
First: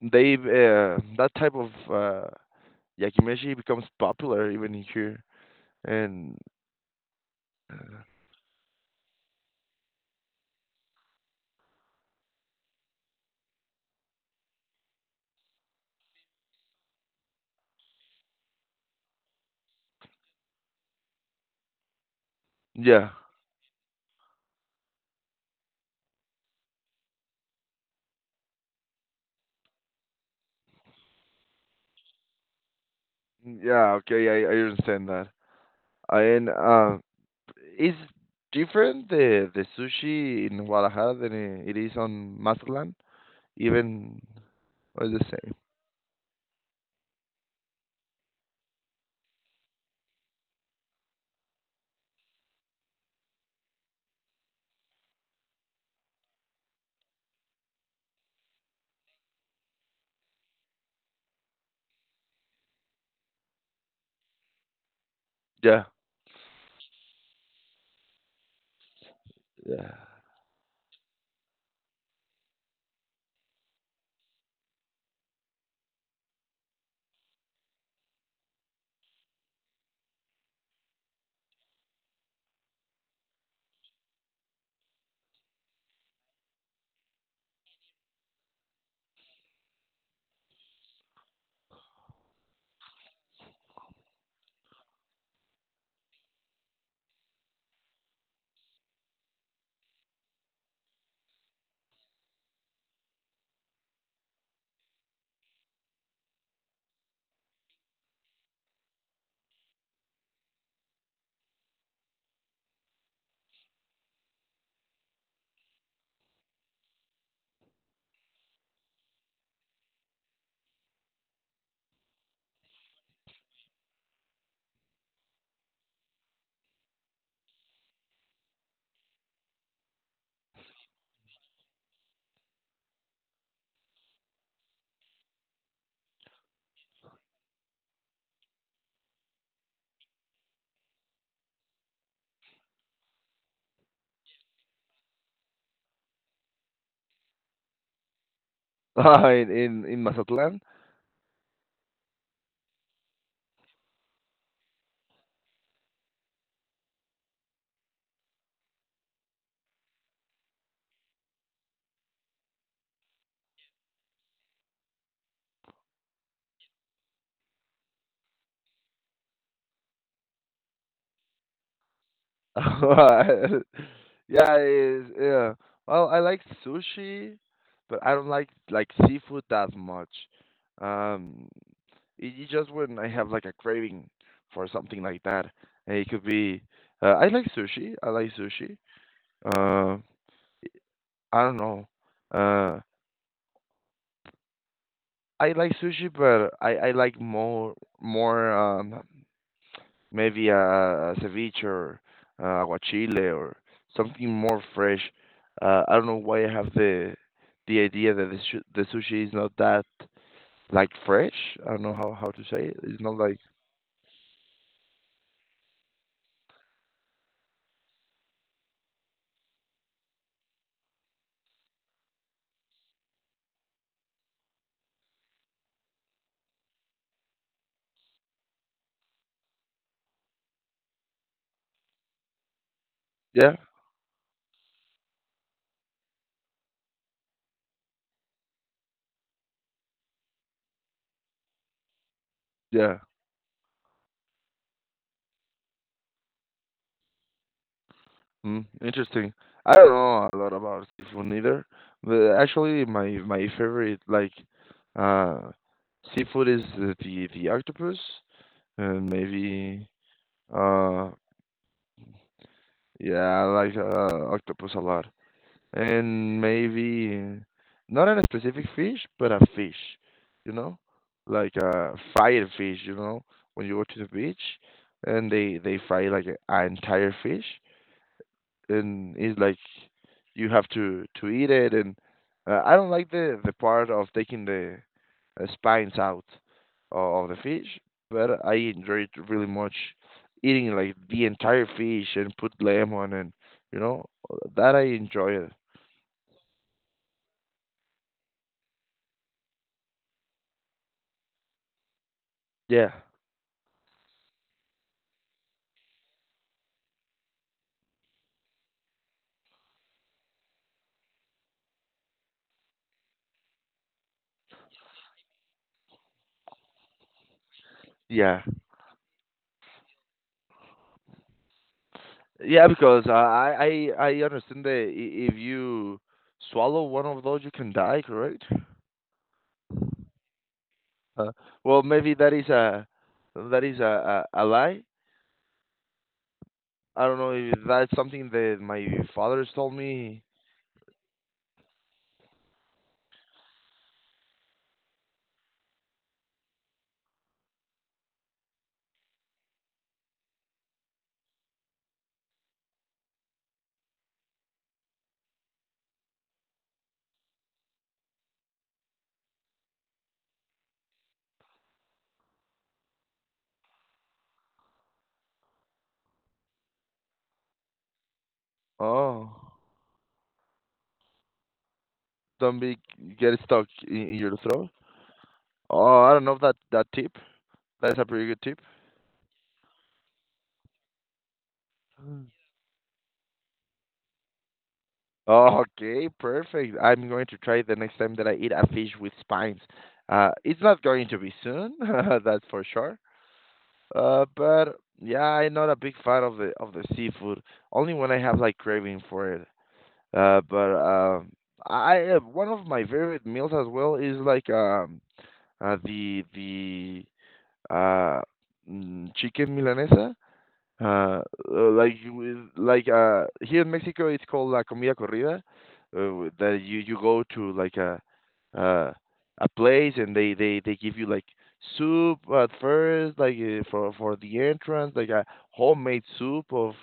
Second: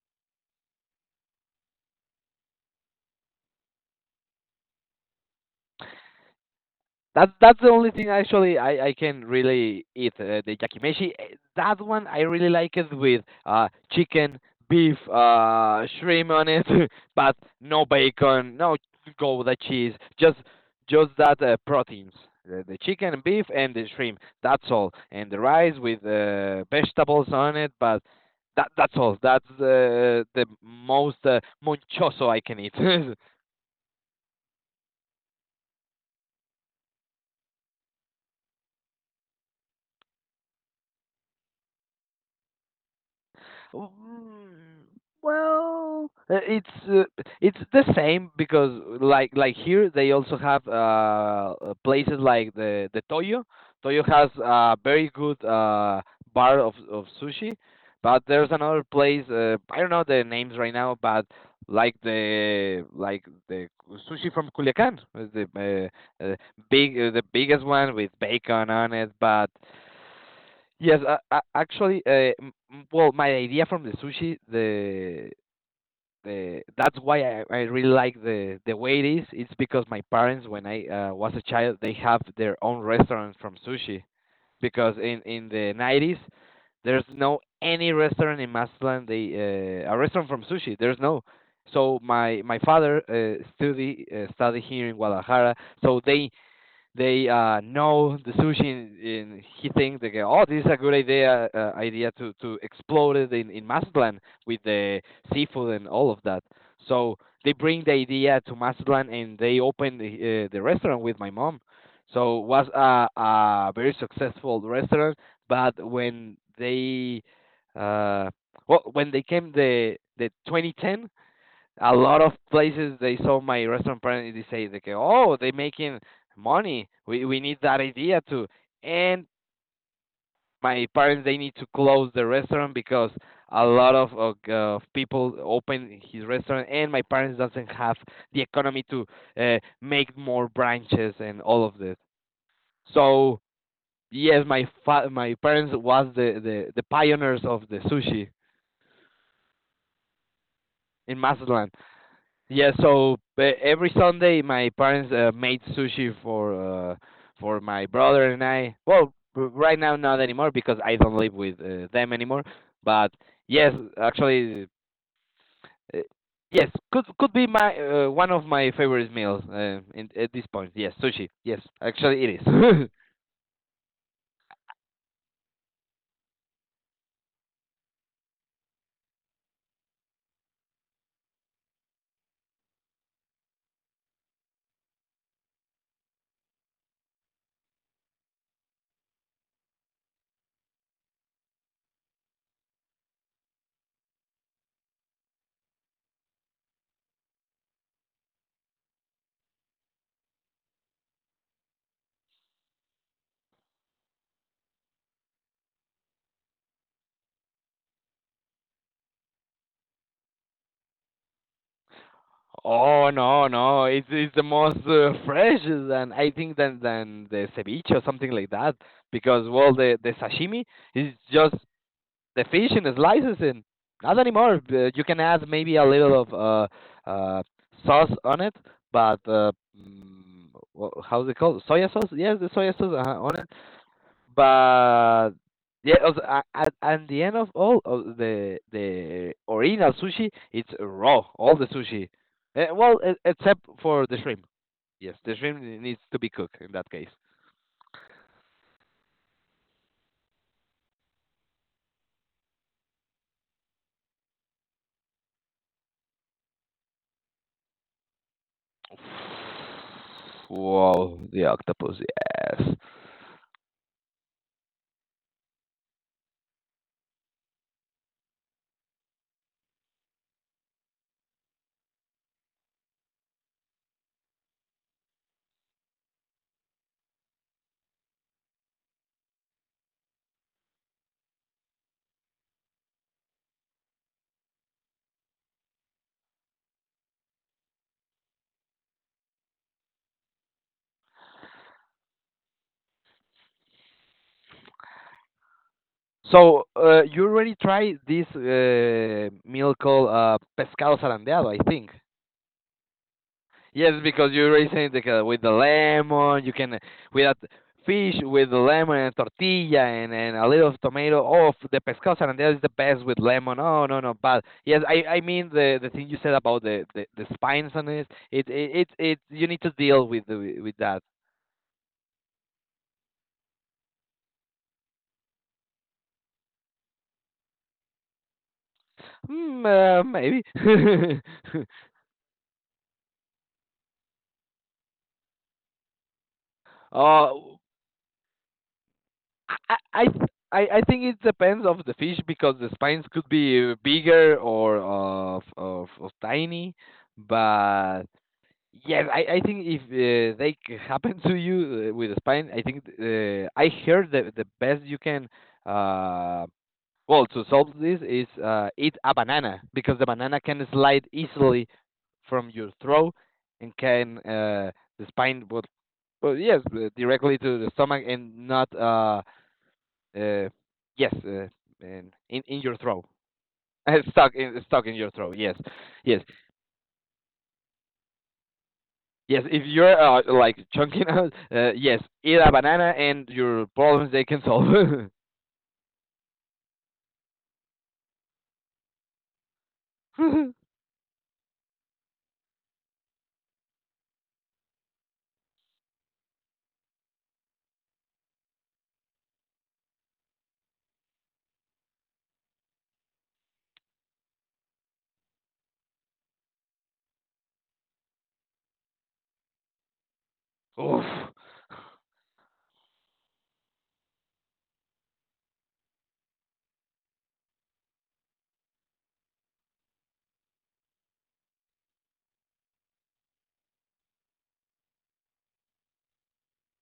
S2: and they that type of yakimeshi becomes popular even here. And
S1: That's the only thing actually I can really eat the yakimeshi. Eh, that one I really like it with chicken, beef, shrimp on it, but no bacon, no go cheese, just just that proteins, the
S2: yeah,
S1: chicken and beef and the shrimp. That's all, and the rice with vegetables on it, but that that's all. That's the most monchoso I can eat.
S2: yeah, okay, I understand that. And is different the sushi in Guadalajara than it is on Mazatlan? Even
S1: Mm,
S2: or the same?
S1: well, it's the same because like here they also have places like the Toyo. Toyo has a very good bar of sushi, but there's another place, I don't know the names right now, but like the sushi from Culiacan, the
S2: Yeah,
S1: big the biggest one with bacon on it. But
S2: yeah.
S1: yes, actually, well, my idea from the sushi, the that's why I really like the way it is. It's because my parents, when I was a child, they have their own restaurant from sushi. Because in the 90s, there's no any restaurant in Mazatlán. They a restaurant from sushi. There's no. So my father study here in Guadalajara. So they know the sushi in he thinks they go, oh, this is a good idea to explode it in Mazatlan with the seafood and all of that. So they bring the idea to Mazatlan and they open the restaurant with my mom. So it was a very successful restaurant, but when they uh, when they came the 2010, a lot of places they saw my restaurant brand they say like, oh, they're making money, we need that idea too. And my parents they need to close the restaurant because a lot people open his restaurant and my parents doesn't have the economy to make more branches and all of this. So yes, my parents was the pioneers of the sushi
S2: in Mazatlan.
S1: in Mazatlan. Yeah, so every Sunday my parents made sushi for my brother and I. Well, right now not anymore because I don't live with them anymore. But yes, actually, uh, yes, could be my one of my favorite meals at this point. Yes, sushi. Yes, actually it is.
S2: Yeah, it is. Yeah. Well, I like sushi, but I don't like seafood that much. Um, it, it just when I have like a craving for something like that, and it could be. I like sushi. I like sushi. Uh, I don't know. Uh, I like sushi, but I like more more maybe a ceviche or aguachile or something more fresh. I don't know why I have the idea that the sushi is not that like fresh. I don't know how to say it. It's
S1: Oh
S2: not like
S1: no, no! It's the most fresh than I think than the ceviche or something like that because well the sashimi is just the fishing is licensing. Not anymore. You can add maybe a little of sauce on it, but mm, how's it called? Soya sauce? Yes, the soya sauce on it.
S2: yeah
S1: But yeah, also, at the end of all of the original sushi, it's raw. All the sushi,
S2: yeah.
S1: well, except for the shrimp. Yes, the shrimp needs to be cooked in that case.
S2: Mm, interesting. I don't know a lot about seafood neither, but actually my favorite like uh seafood is the octopus and maybe uh
S1: Wow, the octopus, yes.
S2: yeah, I like octopus a lot. And maybe not a specific fish, but a fish, you know? Like a fried fish, you know, when you go to the beach and they fry like an entire fish, and it's like you have to eat it, and I don't like the part of taking the spines out of the fish, but I enjoy it really much, eating like the entire fish and put lemon, and you know that I enjoy it.
S1: So, you already tried this meal called pescado zarandeado, I think.
S2: Yeah,
S1: Yes, because you already said like, with the lemon, you can with that fish with the lemon and tortilla and a little of tomato. Oh, the pescado zarandeado is the best with lemon. Oh no no, but yes, I mean the thing you said about the spines on it.
S2: yeah,
S1: It you need to deal with with that.
S2: yeah. Because I understand that if you swallow one of those, you can die. Correct?
S1: Hmm, maybe.
S2: Uh, well, maybe that is a that is a lie. I don't
S1: Uh,
S2: know if that's something that my father's told
S1: I I
S2: me.
S1: I think it depends of the fish because the spines could be bigger or of tiny, but yes, I think if they happen to you with a spine, I think I heard that the best you can uh well to solve this is eat a banana because the banana can slide easily from your throat and can the spine would, well yes, directly to the stomach and not
S2: Oh,
S1: uh, yes, in,
S2: don't
S1: in your
S2: be
S1: throat.
S2: get stuck in your throat.
S1: Stuck in your throat. Yes,
S2: Oh, I
S1: yes,
S2: don't know if that that tip. That's a pretty good tip.
S1: yes. If you're like chunking out, yes,
S2: Mm.
S1: eat a banana and your problems they can solve.
S2: Oh, okay, perfect. I'm going to try it the next time that I eat a fish with spines.
S1: Oof.
S2: It's not going to be soon, that's for sure. But yeah, I'm not a big fan of the seafood. Only when I have like craving for it. But I one of my favorite meals as well is like Uh, the the uh, chicken milanesa. Uh, like you like here in Mexico it's called la comida corrida, that you go to like uh a place, and they give you like soup at first, like for the entrance, like a homemade soup of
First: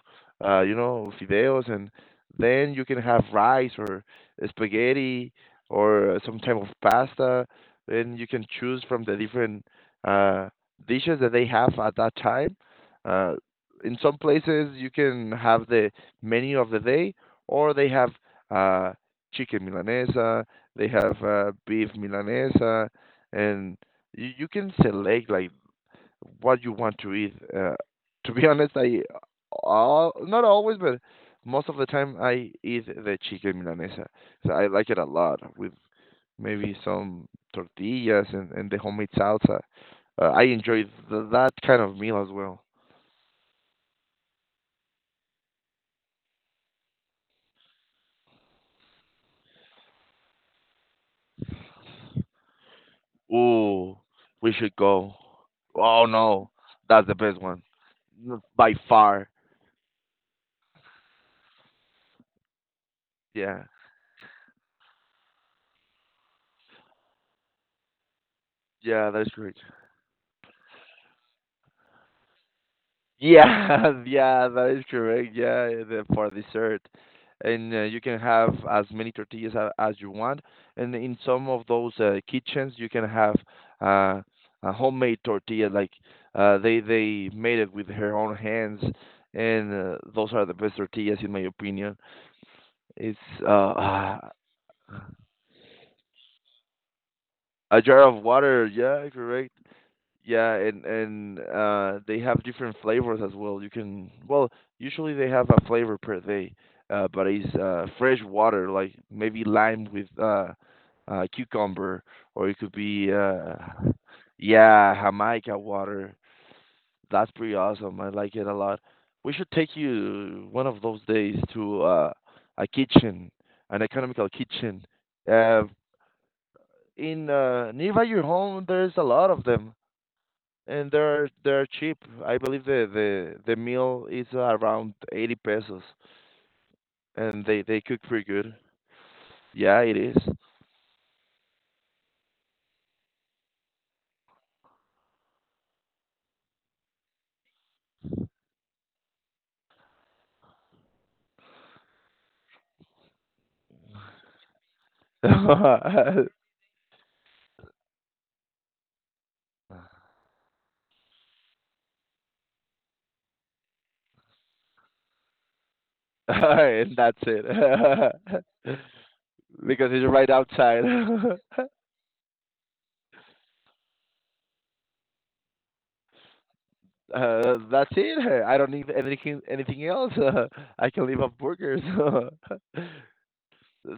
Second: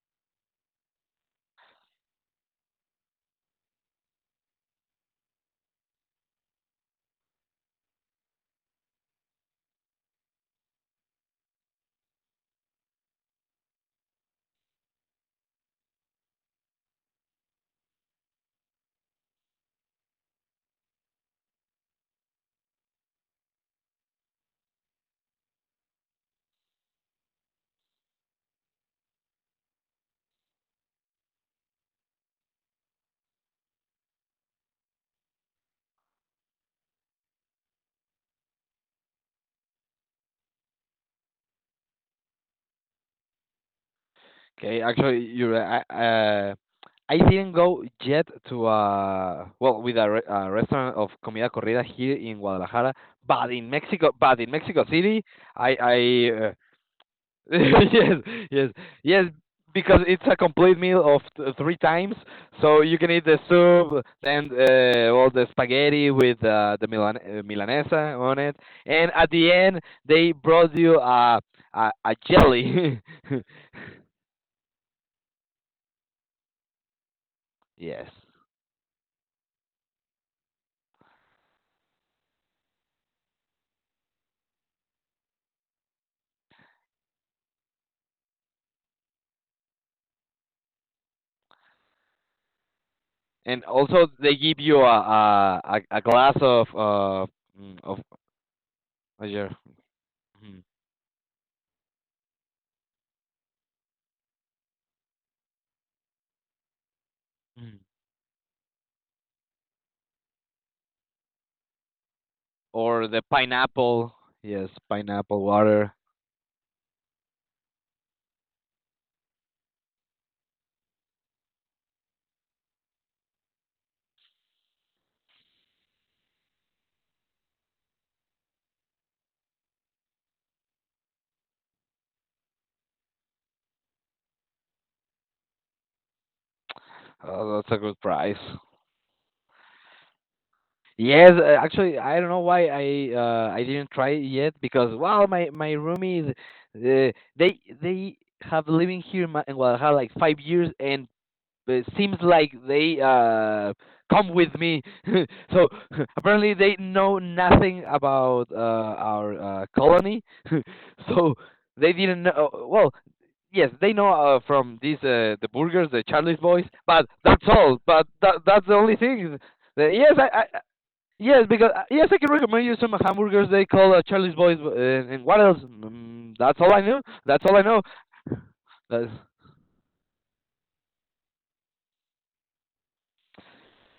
S2: you know fideos, and then you can have rice or spaghetti or some type of pasta, then you can choose from the different uh dishes that they have at that time. Uh, in some places you can have the menu of the day, or they have uh, chicken milanesa, they have beef milanesa, and you can select like what you want to eat. To be honest, I all, not always, but most of the time I eat the chicken milanesa. So I like it a lot with maybe some tortillas and the homemade salsa. I enjoy that kind of meal as well.
S1: Okay, actually, you're. I didn't go yet to well with a, a restaurant of comida corrida here in Guadalajara,
S2: Ooh,
S1: But in
S2: we should
S1: Mexico
S2: go.
S1: City, I
S2: Oh no, that's the best one
S1: yes, yes,
S2: by
S1: yes,
S2: far.
S1: because it's a complete meal of three times. So you can eat the
S2: Yeah,
S1: soup and all the spaghetti with milanesa on it.
S2: yeah,
S1: And
S2: that's
S1: at the
S2: great.
S1: end, they brought you a jelly.
S2: Yeah, yeah, that is correct. Yeah, eh, the, for dessert, and you
S1: Yes,
S2: can have as many tortillas as you want. And in some of those kitchens, you can have uh, a homemade tortilla, like they made it with her own hands, and those are the best tortillas, in my opinion. It's
S1: and also
S2: uh,
S1: they give you a glass of
S2: A
S1: of
S2: jar of water, yeah,
S1: yeah,
S2: correct. Yeah,
S1: mm,
S2: and they have different flavors as well. You can well, usually they have a flavor per day, but it's
S1: mm.
S2: fresh water, like maybe lime with cucumber, or it could
S1: Or
S2: be
S1: the pineapple. Yes,
S2: yeah,
S1: pineapple
S2: Jamaica
S1: water.
S2: water. That's pretty awesome. I like it a lot. We should take you one of those days to a kitchen, an economical kitchen. Uh, in nearby your home there's a lot of them, and they're cheap. I believe the meal is around 80 pesos, and
S1: Oh, that's a
S2: they
S1: good
S2: cook pretty
S1: price.
S2: good. Yeah it is.
S1: Yes, actually, I don't know why I didn't try it yet because well, my roomies, they have living here in, in Guadalajara like 5 years, and it seems like they come with me. So
S2: And
S1: apparently they know nothing about our colony, so they didn't know. Well, yes, they know from the burgers, the Charlie's Boys, but
S2: that's
S1: that's all. But
S2: it.
S1: that that's the only thing.
S2: Because it's
S1: Yes,
S2: right
S1: I,
S2: outside.
S1: Yes, because yes, I can recommend you some hamburgers they call Charlie's Boys. And what else? That's all I know. That's all I know.
S2: That's it. I don't need
S1: That's
S2: anything anything else. I can live off burgers.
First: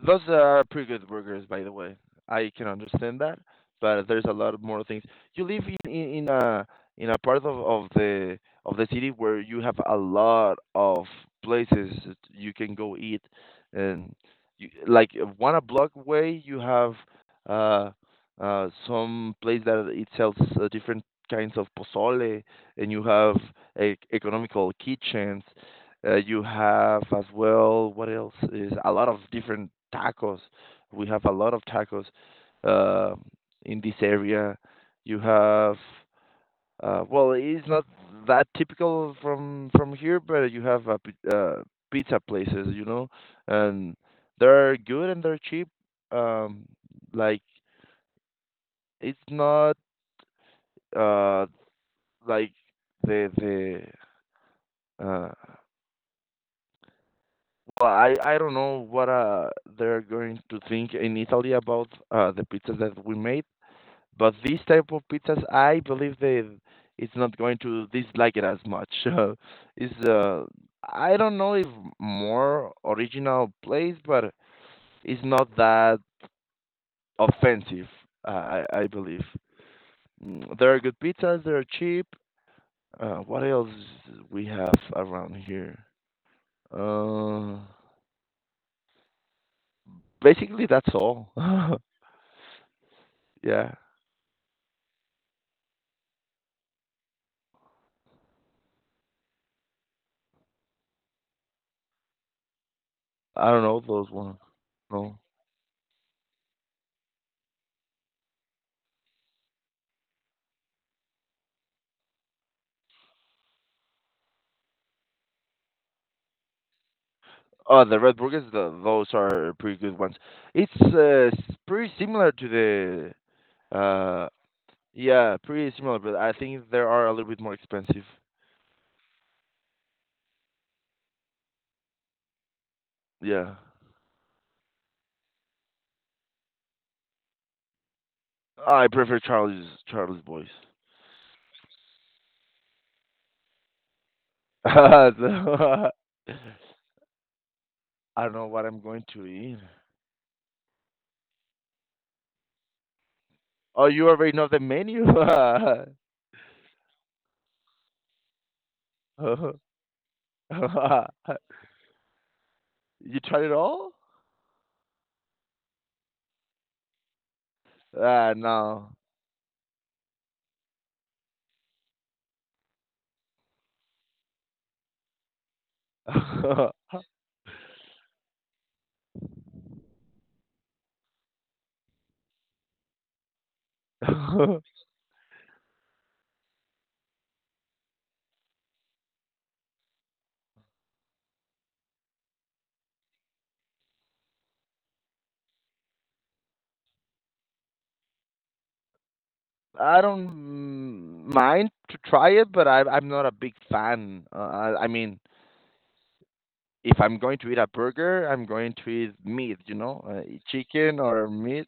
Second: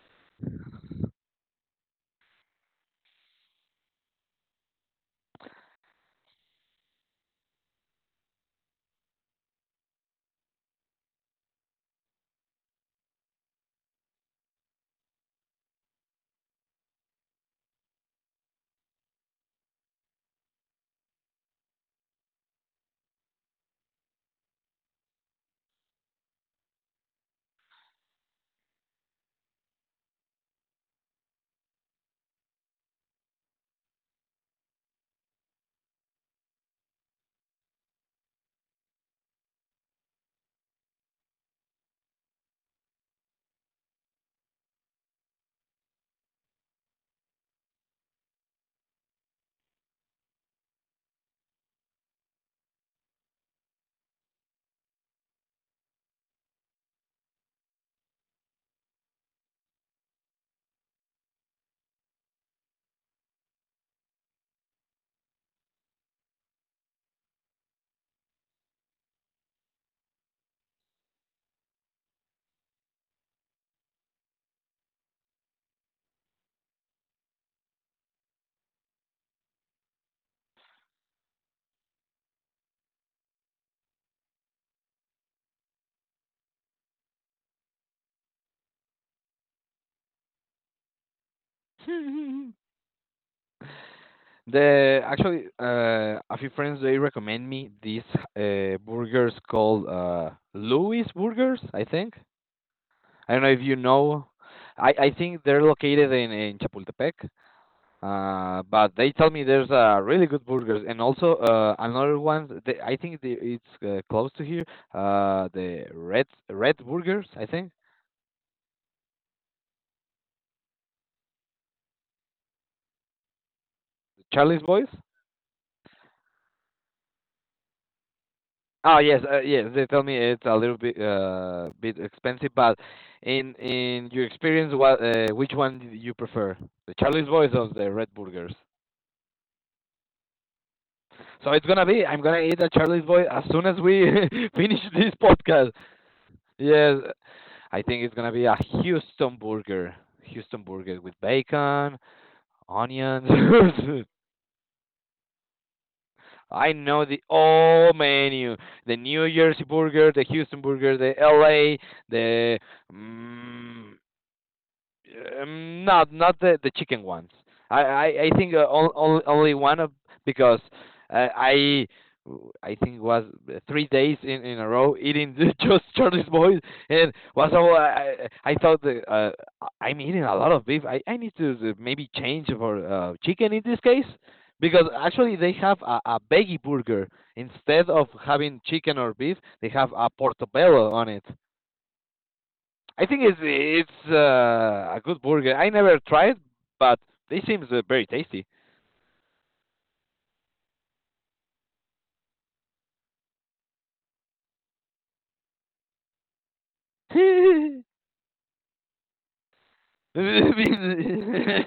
S2: Those are pretty good burgers, by the way. I can understand that, but there's a lot more things. You live in a part of the city where you have a lot of places that you can go eat, and like one a block away you have uh, some place that it sells different kinds of pozole, and you have e economical kitchens, you have as well, what else is a lot of different tacos. We have a lot of tacos uh, in this area. You have, well, it's not that typical from here, but you have pizza places, you know, and they're good and they're cheap. Um, like it's not uh like the the Well, I don't know what they're going to think in Italy about the pizza that we made, but this type of pizzas, I believe they it's not going to dislike it as much. It's I don't know if more original place, but it's not that offensive. I believe they're good pizzas. They're cheap. What else we have around here? Uh, basically that's all. Yeah.
S1: the actually A few friends they recommend me these burgers called Louis Burgers, I think. I don't know
S2: I
S1: if
S2: don't
S1: you
S2: know
S1: know.
S2: those ones.
S1: I
S2: No.
S1: think they're located in Chapultepec. But they tell me there's really good burgers, and also another one. I think it's close to here. The Red Burgers, I think.
S2: Oh, the red burgers, the, those are pretty good ones. Pretty similar to the uh
S1: Charlie's Boys.
S2: yeah, pretty similar, but I think they are a little bit more expensive.
S1: Oh yes, yes. They tell me it's a little bit expensive, but in
S2: Yeah.
S1: in your experience, what which one do you prefer? The Charlie's Boys or the Red Burgers?
S2: I prefer Charlie's Boys.
S1: So it's gonna be. I'm gonna eat a Charlie's Boy as soon as we finish this podcast.
S2: So,
S1: Yes, I think it's
S2: I
S1: gonna
S2: don't
S1: be
S2: know
S1: a
S2: what I'm going to
S1: Houston
S2: eat.
S1: burger. Houston burger with bacon, onions.
S2: Oh, you already know the menu?
S1: I know the all menu: the New Jersey burger, the Houston burger, the LA, the
S2: You tried it all?
S1: mm, not the chicken ones. I
S2: Ah,
S1: think
S2: no.
S1: only only one of, because I think was 3 days in a row eating just Charlie's Boys, and was all. I thought I- I'm eating a lot of beef. I need to maybe change for chicken in this case, because actually they have a veggie burger instead of having chicken or beef. They have a portobello on it. I think it's a good burger. I never tried, but they seems very tasty.
S2: I don't mind to try it, but I'm not a big fan. I mean, if I'm going to eat a
S1: you
S2: burger, I'm going to eat meat, you know, eat chicken or meat.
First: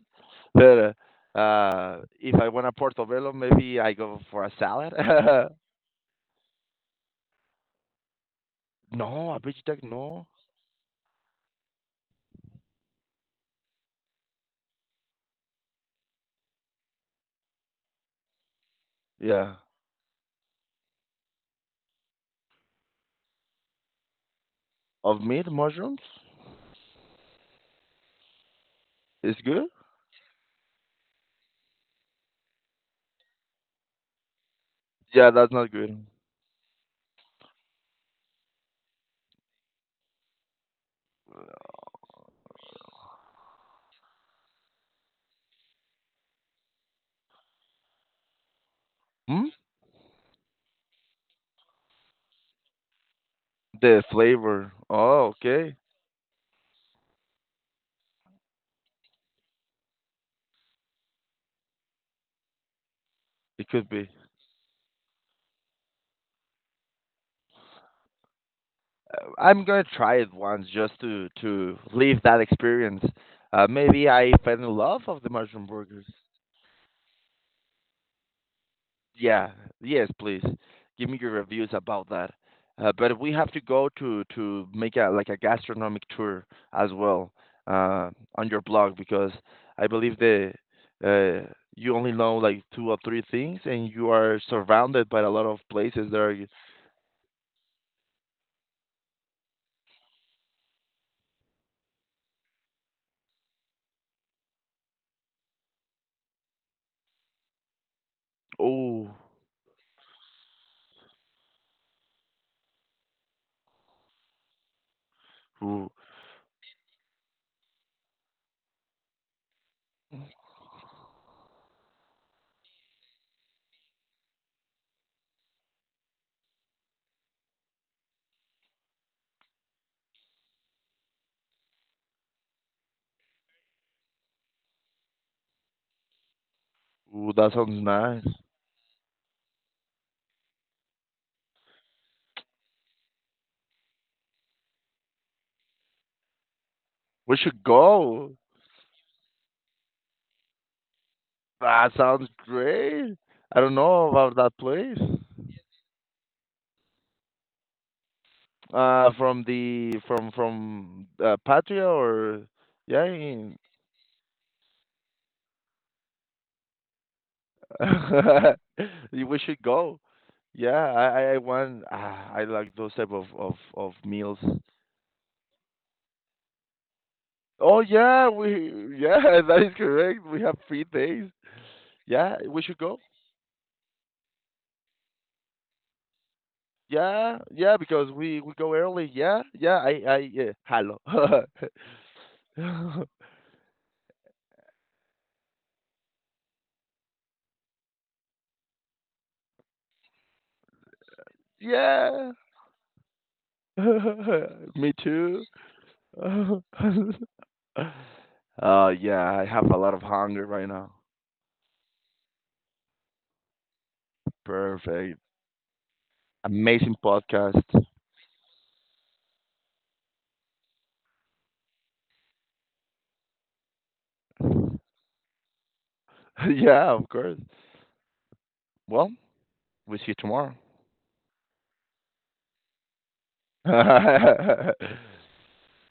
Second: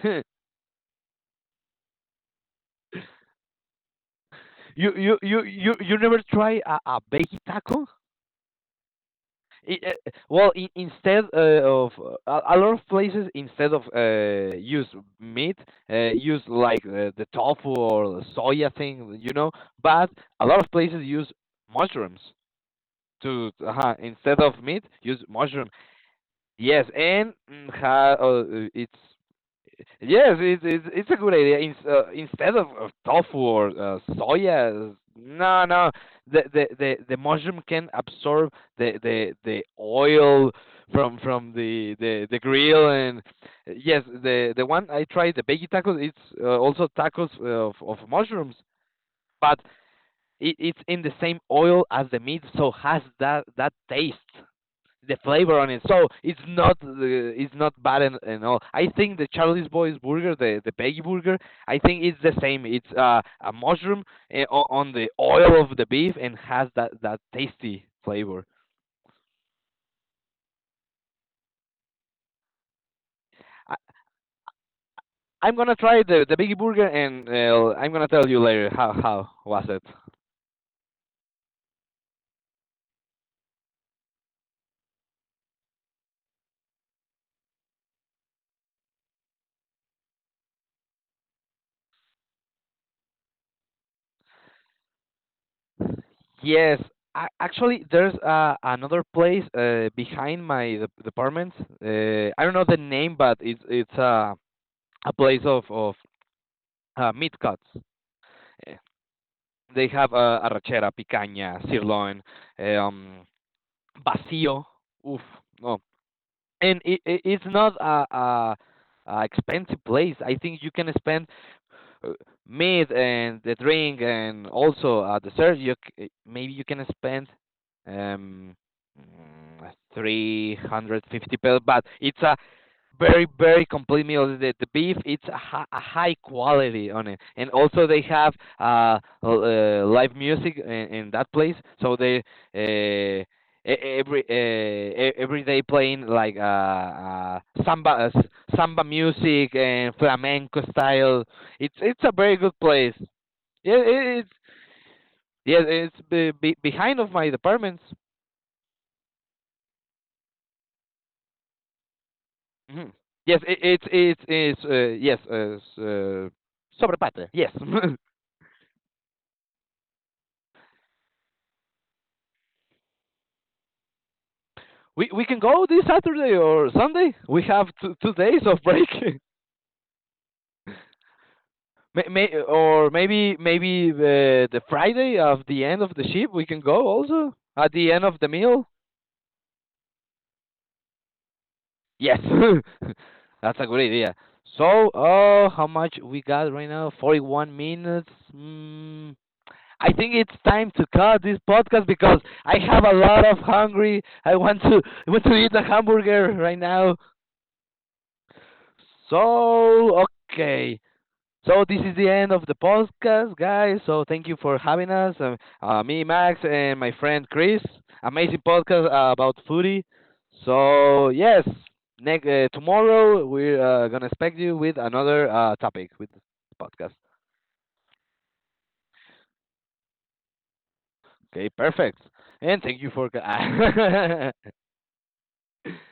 S2: But if I want a portobello, maybe I go for a salad.
S1: you you never try a baked taco?
S2: No, a vegetarian, no.
S1: Well, instead of a lot of places, instead of use meat, use like the tofu or soya thing, you know.
S2: Yeah,
S1: But a lot of places use mushrooms to, instead of meat,
S2: of
S1: use
S2: meat,
S1: mushrooms.
S2: mushrooms
S1: Yes, and mm, ha, it's
S2: is good.
S1: yes, it's a good idea. Instead of tofu or soya,
S2: Yeah, that's
S1: no,
S2: not
S1: no,
S2: good.
S1: the mushroom can absorb the oil from the grill, and yes, the one I tried, the veggie tacos. It's also tacos of mushrooms,
S2: Hmm?
S1: but it, it's in the same oil as the meat, so has that
S2: The
S1: taste,
S2: flavor.
S1: the
S2: Oh,
S1: flavor on
S2: okay.
S1: it. So it's not the, it's not bad and all. I think the Charlie's Boys burger, the Peggy burger, I think it's the same. It's a
S2: It could
S1: mushroom
S2: be.
S1: uh, on the oil of the beef, and has that tasty flavor.
S2: I'm gonna try it once, just to live that experience.
S1: I,
S2: Maybe I fell in love of the
S1: I'm
S2: mushroom
S1: gonna try
S2: burgers.
S1: the Biggie burger, and I'm gonna tell you later how
S2: Yeah,
S1: was it.
S2: yes, please give me your reviews about that. But we have to go to make a like a gastronomic tour as well uh, on your blog, because I believe the you only know like two or three things, and you are surrounded by a lot of places that are
S1: Yes, I, actually, there's another place behind my department. I don't know the name, but it's a place of meat cuts. Uh,
S2: oh,
S1: They have arrachera, picaña, sirloin, um, vacío. Oof, no.
S2: ooh,
S1: And it's not a expensive place. I think you can spend uh, meat and the drink, and also dessert. Maybe you can spend um, 350 pesos, but it's a very very complete meal. The beef it's a, a high quality on it,
S2: ooh,
S1: and
S2: that sounds
S1: also they
S2: nice.
S1: have live music in that place. So they uh, e- every every day playing like
S2: We should
S1: samba,
S2: go.
S1: samba music, and flamenco style. It's
S2: That
S1: it's a
S2: sounds
S1: very good place.
S2: great. I
S1: Yeah,
S2: don't know
S1: it, it's
S2: about that place.
S1: yeah, it's behind of my departments.
S2: From the from Patria, or
S1: Hmm.
S2: yeah,
S1: Yes,
S2: in,
S1: it, it's yes, Sobrepate, yes.
S2: we should go. Yeah, I want. Ah, I like those type of meals.
S1: We can go this Saturday or Sunday. We have
S2: Oh
S1: two
S2: yeah,
S1: days of
S2: we
S1: break.
S2: yeah that is correct. We have 3 days. Yeah,
S1: May,
S2: we should
S1: or
S2: go.
S1: maybe maybe the Friday of the end of the ship we can go also,
S2: Yeah,
S1: at
S2: yeah,
S1: the end
S2: because
S1: of the
S2: we
S1: meal.
S2: go early. Yeah, yeah. I yeah. Hello.
S1: Yes, that's a good idea. So, how much we got right now? 41 minutes. Mm, I think it's time to cut this podcast, because
S2: yeah.
S1: I have a lot of hungry.
S2: Me
S1: I want to
S2: too.
S1: eat a hamburger right now.
S2: Yeah, I have a lot of
S1: So
S2: hunger right
S1: okay,
S2: now.
S1: so this is the end of the podcast, guys. So thank you for having us.
S2: Perfect.
S1: Me, Max, and my
S2: Amazing
S1: friend Chris.
S2: podcast.
S1: Amazing podcast about foodie. So yes, next tomorrow we're gonna expect you with another topic with
S2: Yeah,
S1: podcast.
S2: of course. Well, we see you tomorrow.
S1: Okay, perfect. And thank you for.